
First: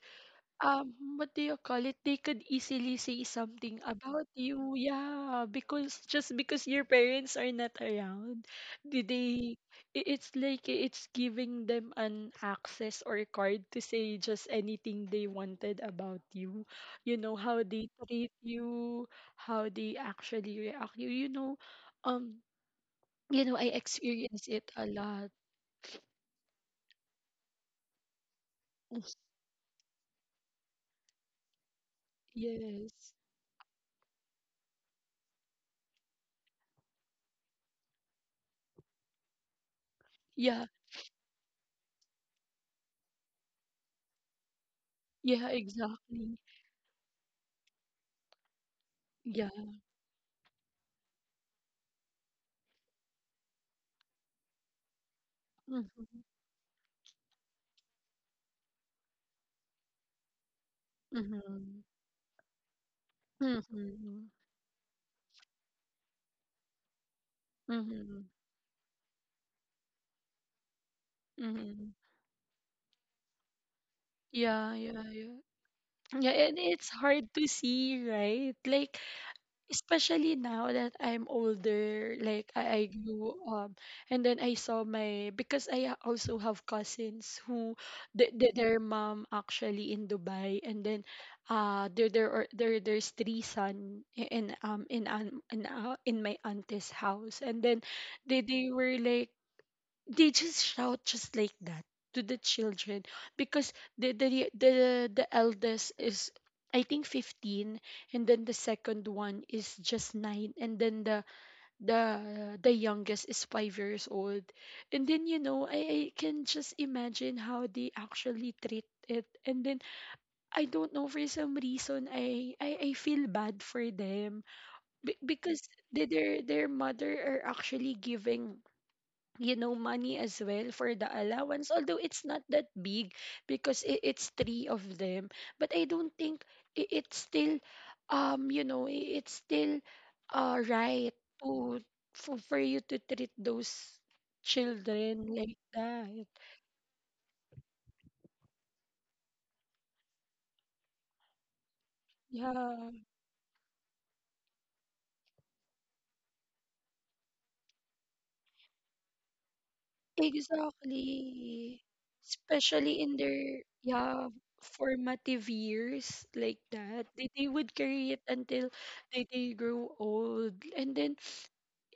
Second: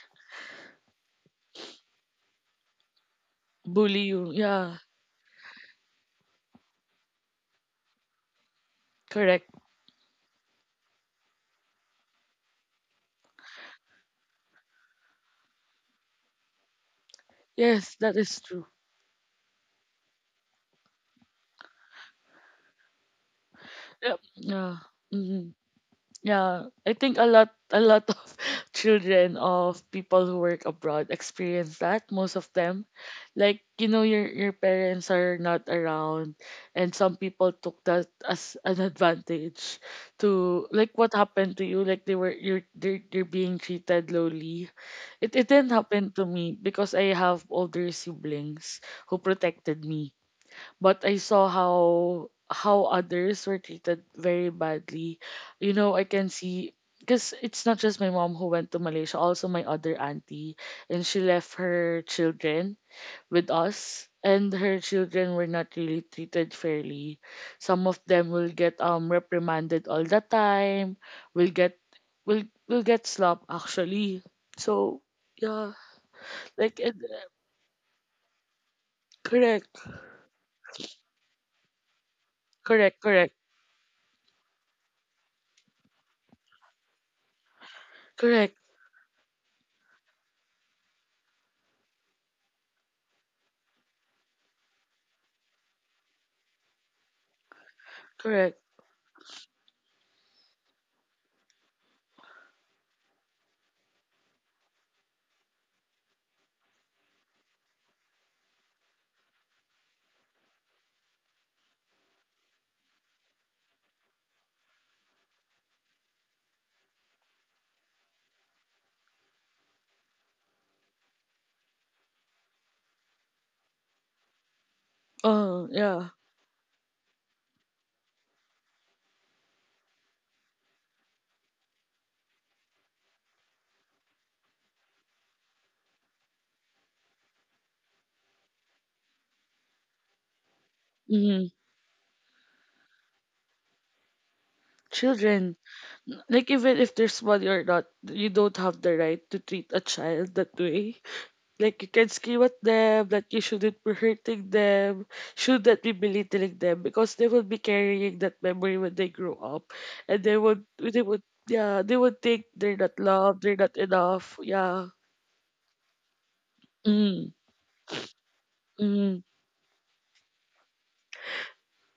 Speaker 1: what do you call it? They could easily say something
Speaker 2: Bully you,
Speaker 1: about
Speaker 2: yeah.
Speaker 1: you. Yeah, because just because your parents are not around, do
Speaker 2: Correct.
Speaker 1: they, it's like it's giving them an access or a card to say just anything they wanted about you. You know, how they
Speaker 2: Yes, that
Speaker 1: treat
Speaker 2: is true.
Speaker 1: you, how they actually react you. Um, you know, I
Speaker 2: Yep.
Speaker 1: experience it
Speaker 2: Yeah.
Speaker 1: a lot.
Speaker 2: Mhm. Yeah, I think a lot of children of people who work abroad experience that, most of them.
Speaker 1: Yes.
Speaker 2: Like, you know, your parents are not around, and some people took that as an advantage to,
Speaker 1: Yeah.
Speaker 2: like, what happened to you, like they were you're being treated lowly. It
Speaker 1: Yeah,
Speaker 2: it didn't happen to
Speaker 1: exactly.
Speaker 2: me because I have older siblings who
Speaker 1: Yeah.
Speaker 2: protected me, but I saw how others were treated very badly. You know, I
Speaker 1: Mhm.
Speaker 2: can see, because it's not just my mom who went to Malaysia, also my other auntie, and she left
Speaker 1: Mhm.
Speaker 2: her children with us,
Speaker 1: Mhm.
Speaker 2: and her children were not really treated fairly. Some of
Speaker 1: Mhm.
Speaker 2: them will get reprimanded all the time, will get,
Speaker 1: Mhm.
Speaker 2: will get slapped actually.
Speaker 1: Yeah,
Speaker 2: So
Speaker 1: yeah, yeah.
Speaker 2: yeah,
Speaker 1: Yeah, and
Speaker 2: like
Speaker 1: it's
Speaker 2: it,
Speaker 1: hard to see, right? Like
Speaker 2: correct,
Speaker 1: especially now that I'm older, like I
Speaker 2: correct, correct,
Speaker 1: grew up, and then I saw my because I also have cousins who
Speaker 2: correct,
Speaker 1: their mom actually in Dubai, and then there there are there there's three son in an in my auntie's house, and then they
Speaker 2: correct.
Speaker 1: they were like they just shout just like that to the children because the the the, the eldest is I think 15 and then the second one is just 9 and then the youngest is 5 years old. And then you know I, can just imagine how they actually treat it and then I don't know for some reason I feel bad for them. Because
Speaker 2: Yeah.
Speaker 1: their mother are actually giving, you know, money as well for the allowance, although it's not that big because it's three of them. But I don't think it's still you know it's still right
Speaker 2: Mm,
Speaker 1: to for you to treat those children
Speaker 2: children,
Speaker 1: like that,
Speaker 2: like even if they're small or not, you don't have the right to treat a child that way. Like you can scream at
Speaker 1: yeah.
Speaker 2: them that you shouldn't be hurting them, shouldn't be belittling them because they will be carrying that memory when they grow up, and they would, yeah,
Speaker 1: Exactly.
Speaker 2: they would think they're not
Speaker 1: Especially in
Speaker 2: loved, they're
Speaker 1: their
Speaker 2: not
Speaker 1: yeah
Speaker 2: enough. Yeah.
Speaker 1: formative years like that. They,
Speaker 2: Mm,
Speaker 1: they would carry it until
Speaker 2: mm.
Speaker 1: they grow old. And then,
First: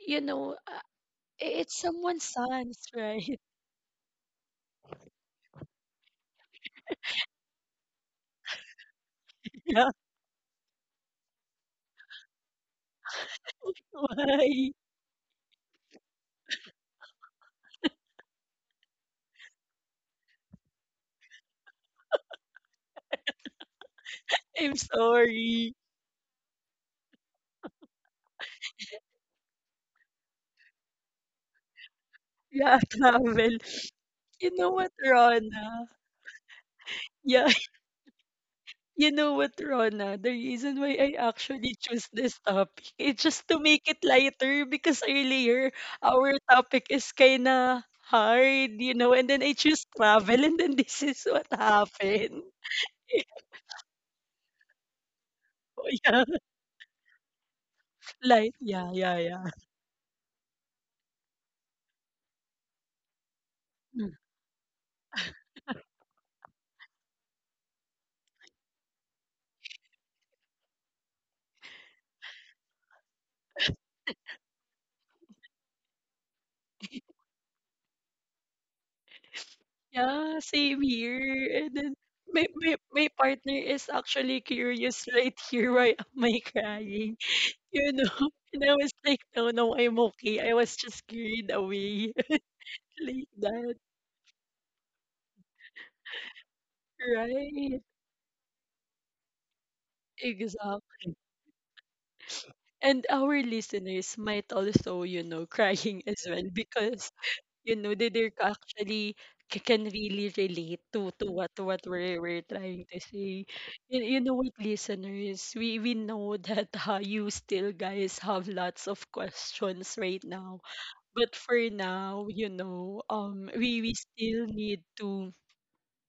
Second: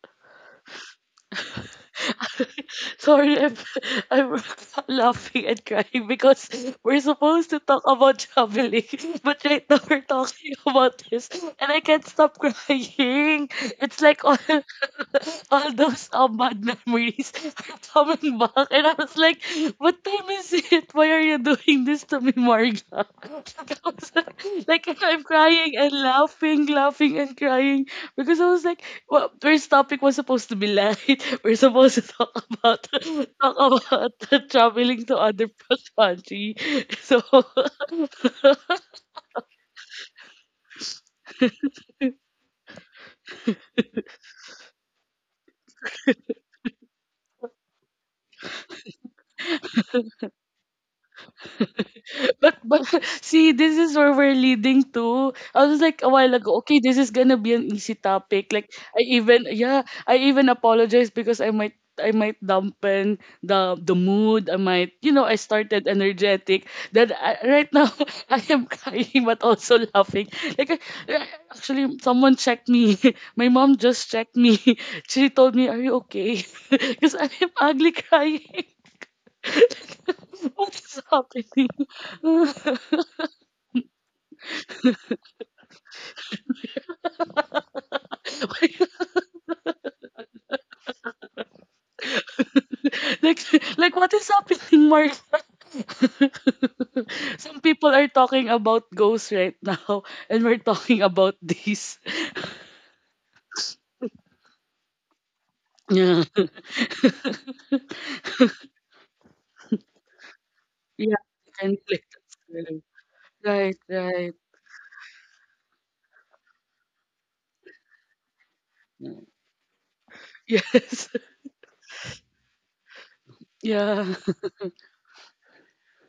Speaker 1: you know, it's someone's sons,
Speaker 2: Sorry,
Speaker 1: right?
Speaker 2: I'm, I'm laughing and crying because we're supposed to talk about traveling, but right now
Speaker 1: Yeah.
Speaker 2: we're talking about this, and I can't stop crying. It's like all,
Speaker 1: Why?
Speaker 2: all those bad memories are coming back, and I was like, "What time is it? Why are you doing this to me, Marga?" Like I was,
Speaker 1: I'm
Speaker 2: like, I'm
Speaker 1: sorry.
Speaker 2: crying and laughing, laughing and crying because I was like, well, first topic was supposed to be light. We're supposed to talk
Speaker 1: Yeah,
Speaker 2: about
Speaker 1: travel.
Speaker 2: talk about
Speaker 1: You know what,
Speaker 2: traveling to other
Speaker 1: Rona?
Speaker 2: country. So
Speaker 1: Yeah. You know what, Rona? The reason why I actually choose this topic is just to make it lighter because earlier our topic is kinda hard, you know, and then I choose travel and then this is what happened.
Speaker 2: but see, this is where we're leading to. I was
Speaker 1: Oh,
Speaker 2: like a
Speaker 1: yeah.
Speaker 2: while ago, okay, this is gonna be an easy topic.
Speaker 1: Like,
Speaker 2: Like,
Speaker 1: yeah,
Speaker 2: I
Speaker 1: yeah, yeah.
Speaker 2: even, yeah, I even apologize because I might, I might dampen the
Speaker 1: Mm.
Speaker 2: mood. I might, you know, I started energetic. That I, right now I am crying but also laughing. Like actually, someone checked me. My mom just checked me. She told me, "Are you okay?" Because I am ugly crying.
Speaker 1: Yeah, same
Speaker 2: What's
Speaker 1: here.
Speaker 2: happening?
Speaker 1: And then my partner is actually curious right here. Why am I crying? You know? And I
Speaker 2: Like,
Speaker 1: was like, no, no, I'm okay. I was just carried away like
Speaker 2: like
Speaker 1: that.
Speaker 2: like, what is happening, Mark? Some
Speaker 1: Right,
Speaker 2: people are talking about ghosts right now, and we're
Speaker 1: exact.
Speaker 2: talking about this.
Speaker 1: And our listeners might also, you know, crying
Speaker 2: Yeah,
Speaker 1: as well because, you know, they actually can really relate to
Speaker 2: yeah,
Speaker 1: what
Speaker 2: and like,
Speaker 1: we're trying to say.
Speaker 2: right,
Speaker 1: You
Speaker 2: right.
Speaker 1: know what, listeners, we know that you still guys have lots of questions right now,
Speaker 2: Yes,
Speaker 1: but for now, you know, we
Speaker 2: yeah,
Speaker 1: still need to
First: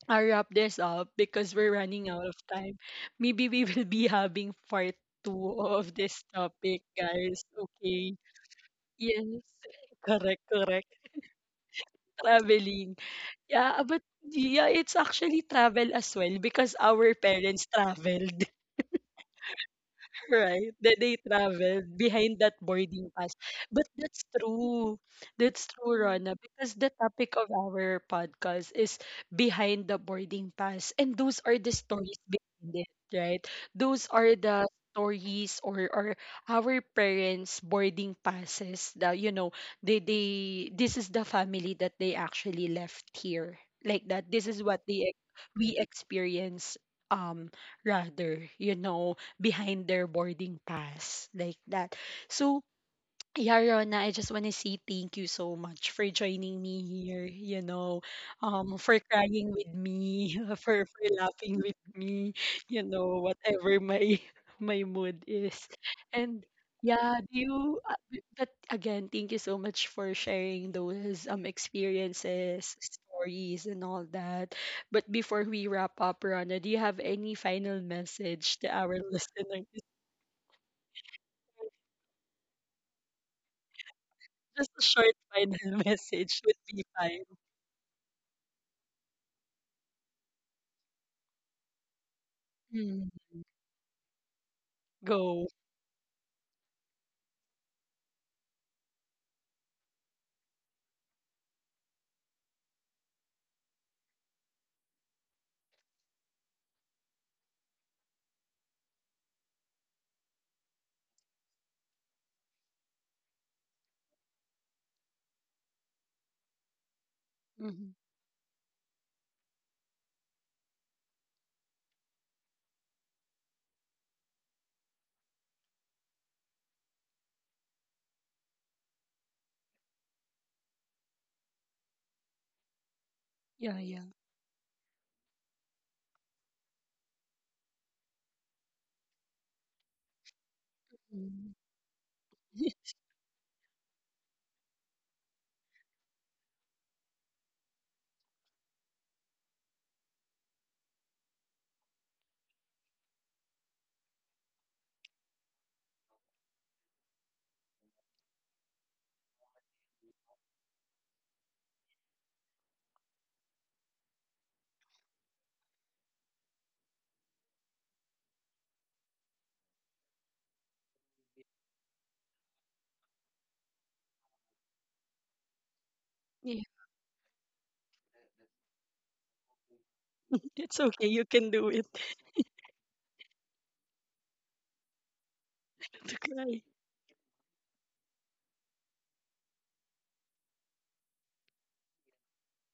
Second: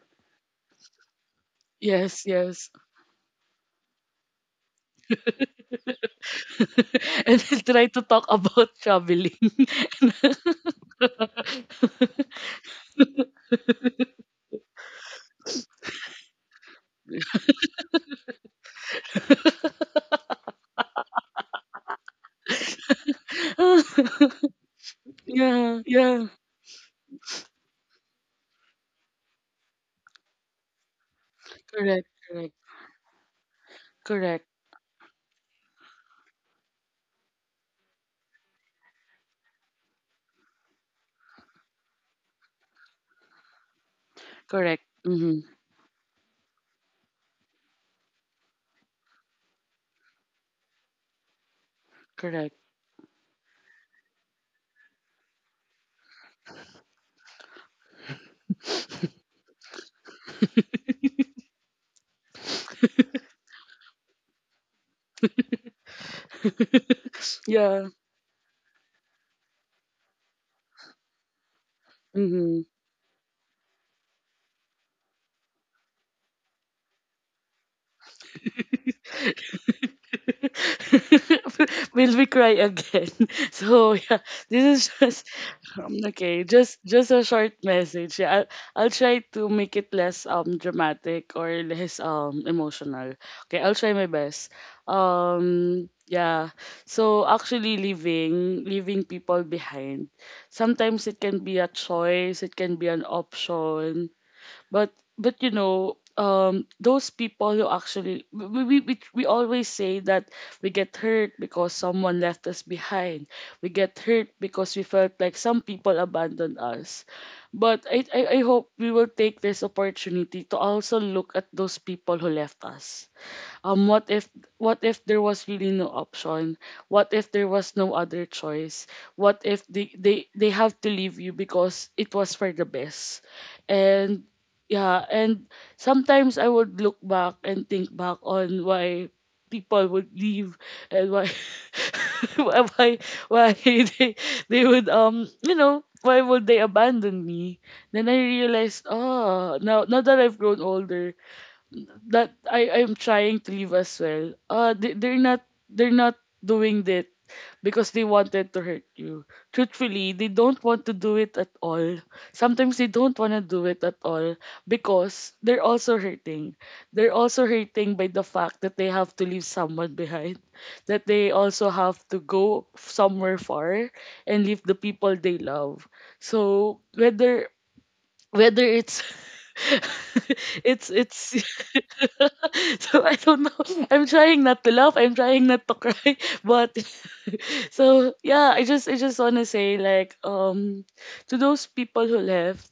Speaker 1: I wrap this up because we're running out
Speaker 2: yes,
Speaker 1: of
Speaker 2: yes.
Speaker 1: time. Maybe we will be having part two of this
Speaker 2: And
Speaker 1: topic, guys.
Speaker 2: I will try to
Speaker 1: Okay.
Speaker 2: talk about
Speaker 1: Yes.
Speaker 2: traveling.
Speaker 1: Correct, correct. Traveling. Yeah, but yeah, it's actually travel as well because our parents traveled. Right, that they traveled behind that boarding pass. But that's true. That's
Speaker 2: Yeah,
Speaker 1: true,
Speaker 2: yeah.
Speaker 1: Rana, because the topic of our podcast is behind the boarding pass. And those are the
Speaker 2: Correct,
Speaker 1: stories
Speaker 2: correct,
Speaker 1: behind it, right? Those are
Speaker 2: correct,
Speaker 1: the stories or our parents' boarding passes. The, you know, they this is the family that they actually left here. Like that. This is what
Speaker 2: correct.
Speaker 1: they
Speaker 2: Mm-hmm.
Speaker 1: we experience um rather, you know, behind their boarding pass like that.
Speaker 2: Correct.
Speaker 1: So yeah, Rona, I just want to say thank you so much for joining me here, you know, for crying with me, for laughing with me, you know, whatever my my mood is. And yeah, do you,
Speaker 2: Yeah.
Speaker 1: but again, thank you so much for sharing those
Speaker 2: Mm-hmm.
Speaker 1: experiences, stories, and all that. But before we wrap up, Rona, do you have any final message to our listeners?
Speaker 2: Will we cry again? So yeah, this
Speaker 1: Just a
Speaker 2: is
Speaker 1: short
Speaker 2: just
Speaker 1: final message
Speaker 2: okay.
Speaker 1: would be
Speaker 2: Just
Speaker 1: fine.
Speaker 2: a short message. Yeah, I'll try to make it less dramatic or less
Speaker 1: Mm.
Speaker 2: emotional. Okay, I'll try my best.
Speaker 1: Go.
Speaker 2: Um, yeah. So actually, leaving people behind, sometimes it can be a choice. It can be an option, but but you know, those people who actually we, we always say that we get hurt because someone left us behind, we get hurt because we felt like some people abandoned us, but
Speaker 1: Hmm.
Speaker 2: I hope we will take this opportunity to also look at those people who left us. Um, what if, what if there was really no option, what if there was no other choice, what if they have to leave you because it was for the best.
Speaker 1: Yeah, yeah.
Speaker 2: And yeah, and sometimes I would look back and think back on why people would leave, and why
Speaker 1: Mm.
Speaker 2: why why why they would, you know, why would they abandon me? Then I realized, oh, now that I've grown older, that I'm trying to leave as well. They're not, they're not doing that because they wanted to hurt you. Truthfully, they don't want to do it at all. Sometimes they don't want to do it at all because they're also hurting. They're also hurting by the fact that they have to leave someone behind, that they also have to go somewhere far and leave the people they love.
Speaker 1: Yeah.
Speaker 2: So whether, whether it's
Speaker 1: It's okay. You
Speaker 2: it's
Speaker 1: can do it.
Speaker 2: so I don't know. I'm trying not to laugh. I'm trying not to
Speaker 1: Not to
Speaker 2: cry.
Speaker 1: cry.
Speaker 2: But so yeah, I just, I just wanna say, like, um, to those people who left,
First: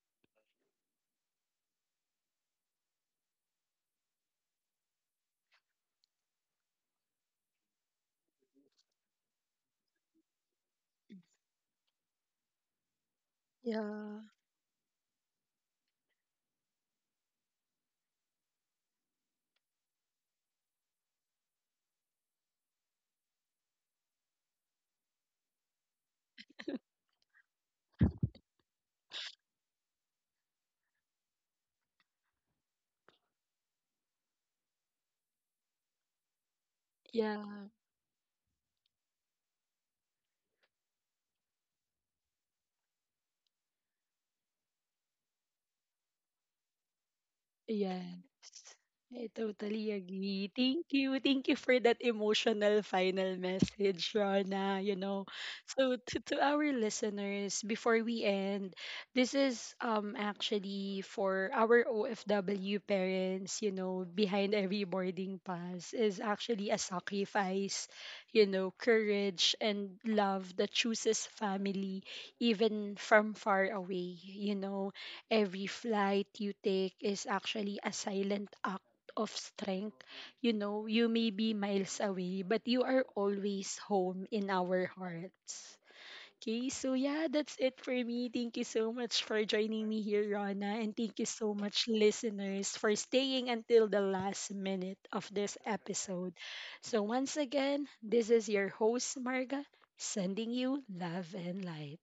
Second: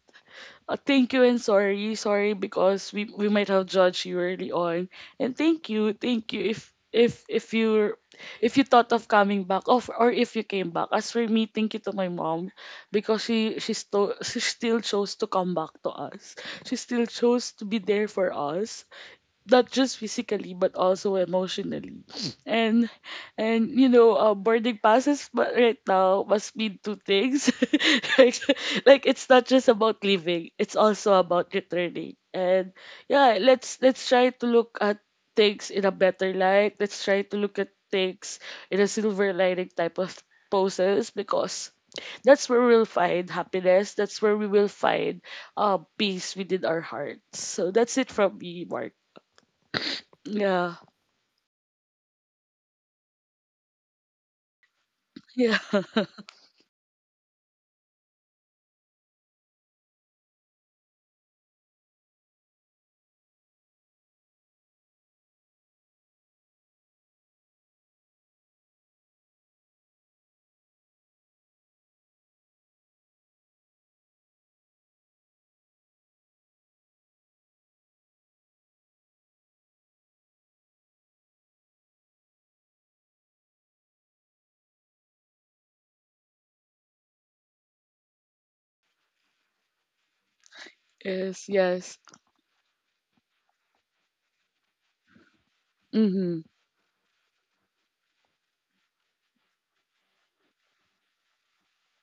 Speaker 2: thank you and sorry, sorry because we might have judged you early on. And thank you, thank you, if if you, if you thought of coming back, of or if you came back. As for me, thank you to my mom because she still,
Speaker 1: Yeah.
Speaker 2: she still chose to come back to us. She still chose to be there for us, not just physically but also emotionally, and and you know, boarding passes but right now must mean two things. like, like it's not just about leaving, it's also about returning. And yeah, let's try to look at things in a better light, let's try to
Speaker 1: Yeah.
Speaker 2: look at things in a silver lining type of poses, because that's where we'll find happiness, that's where we will find, peace within our hearts. So that's it
Speaker 1: Yes.
Speaker 2: from me, Mark.
Speaker 1: I totally agree.
Speaker 2: Yeah,
Speaker 1: Thank you. Thank you for that emotional final message, Rana. You know,
Speaker 2: yeah,
Speaker 1: so to our listeners, before we end, this is actually for our OFW parents, you know, behind every boarding pass is actually a sacrifice, you know, courage and love that chooses family even from far away, you know, every flight you take is actually a silent act of strength. You know, you may be miles away, but you are always home in our hearts. Okay, so yeah, that's it for me. Thank you so much for joining me here, Rana, and thank you
Speaker 2: yes,
Speaker 1: so much,
Speaker 2: yes.
Speaker 1: listeners, for staying until the last minute of this episode.
Speaker 2: Hmm.
Speaker 1: So, once again, this is your host, Marga, sending you love and light.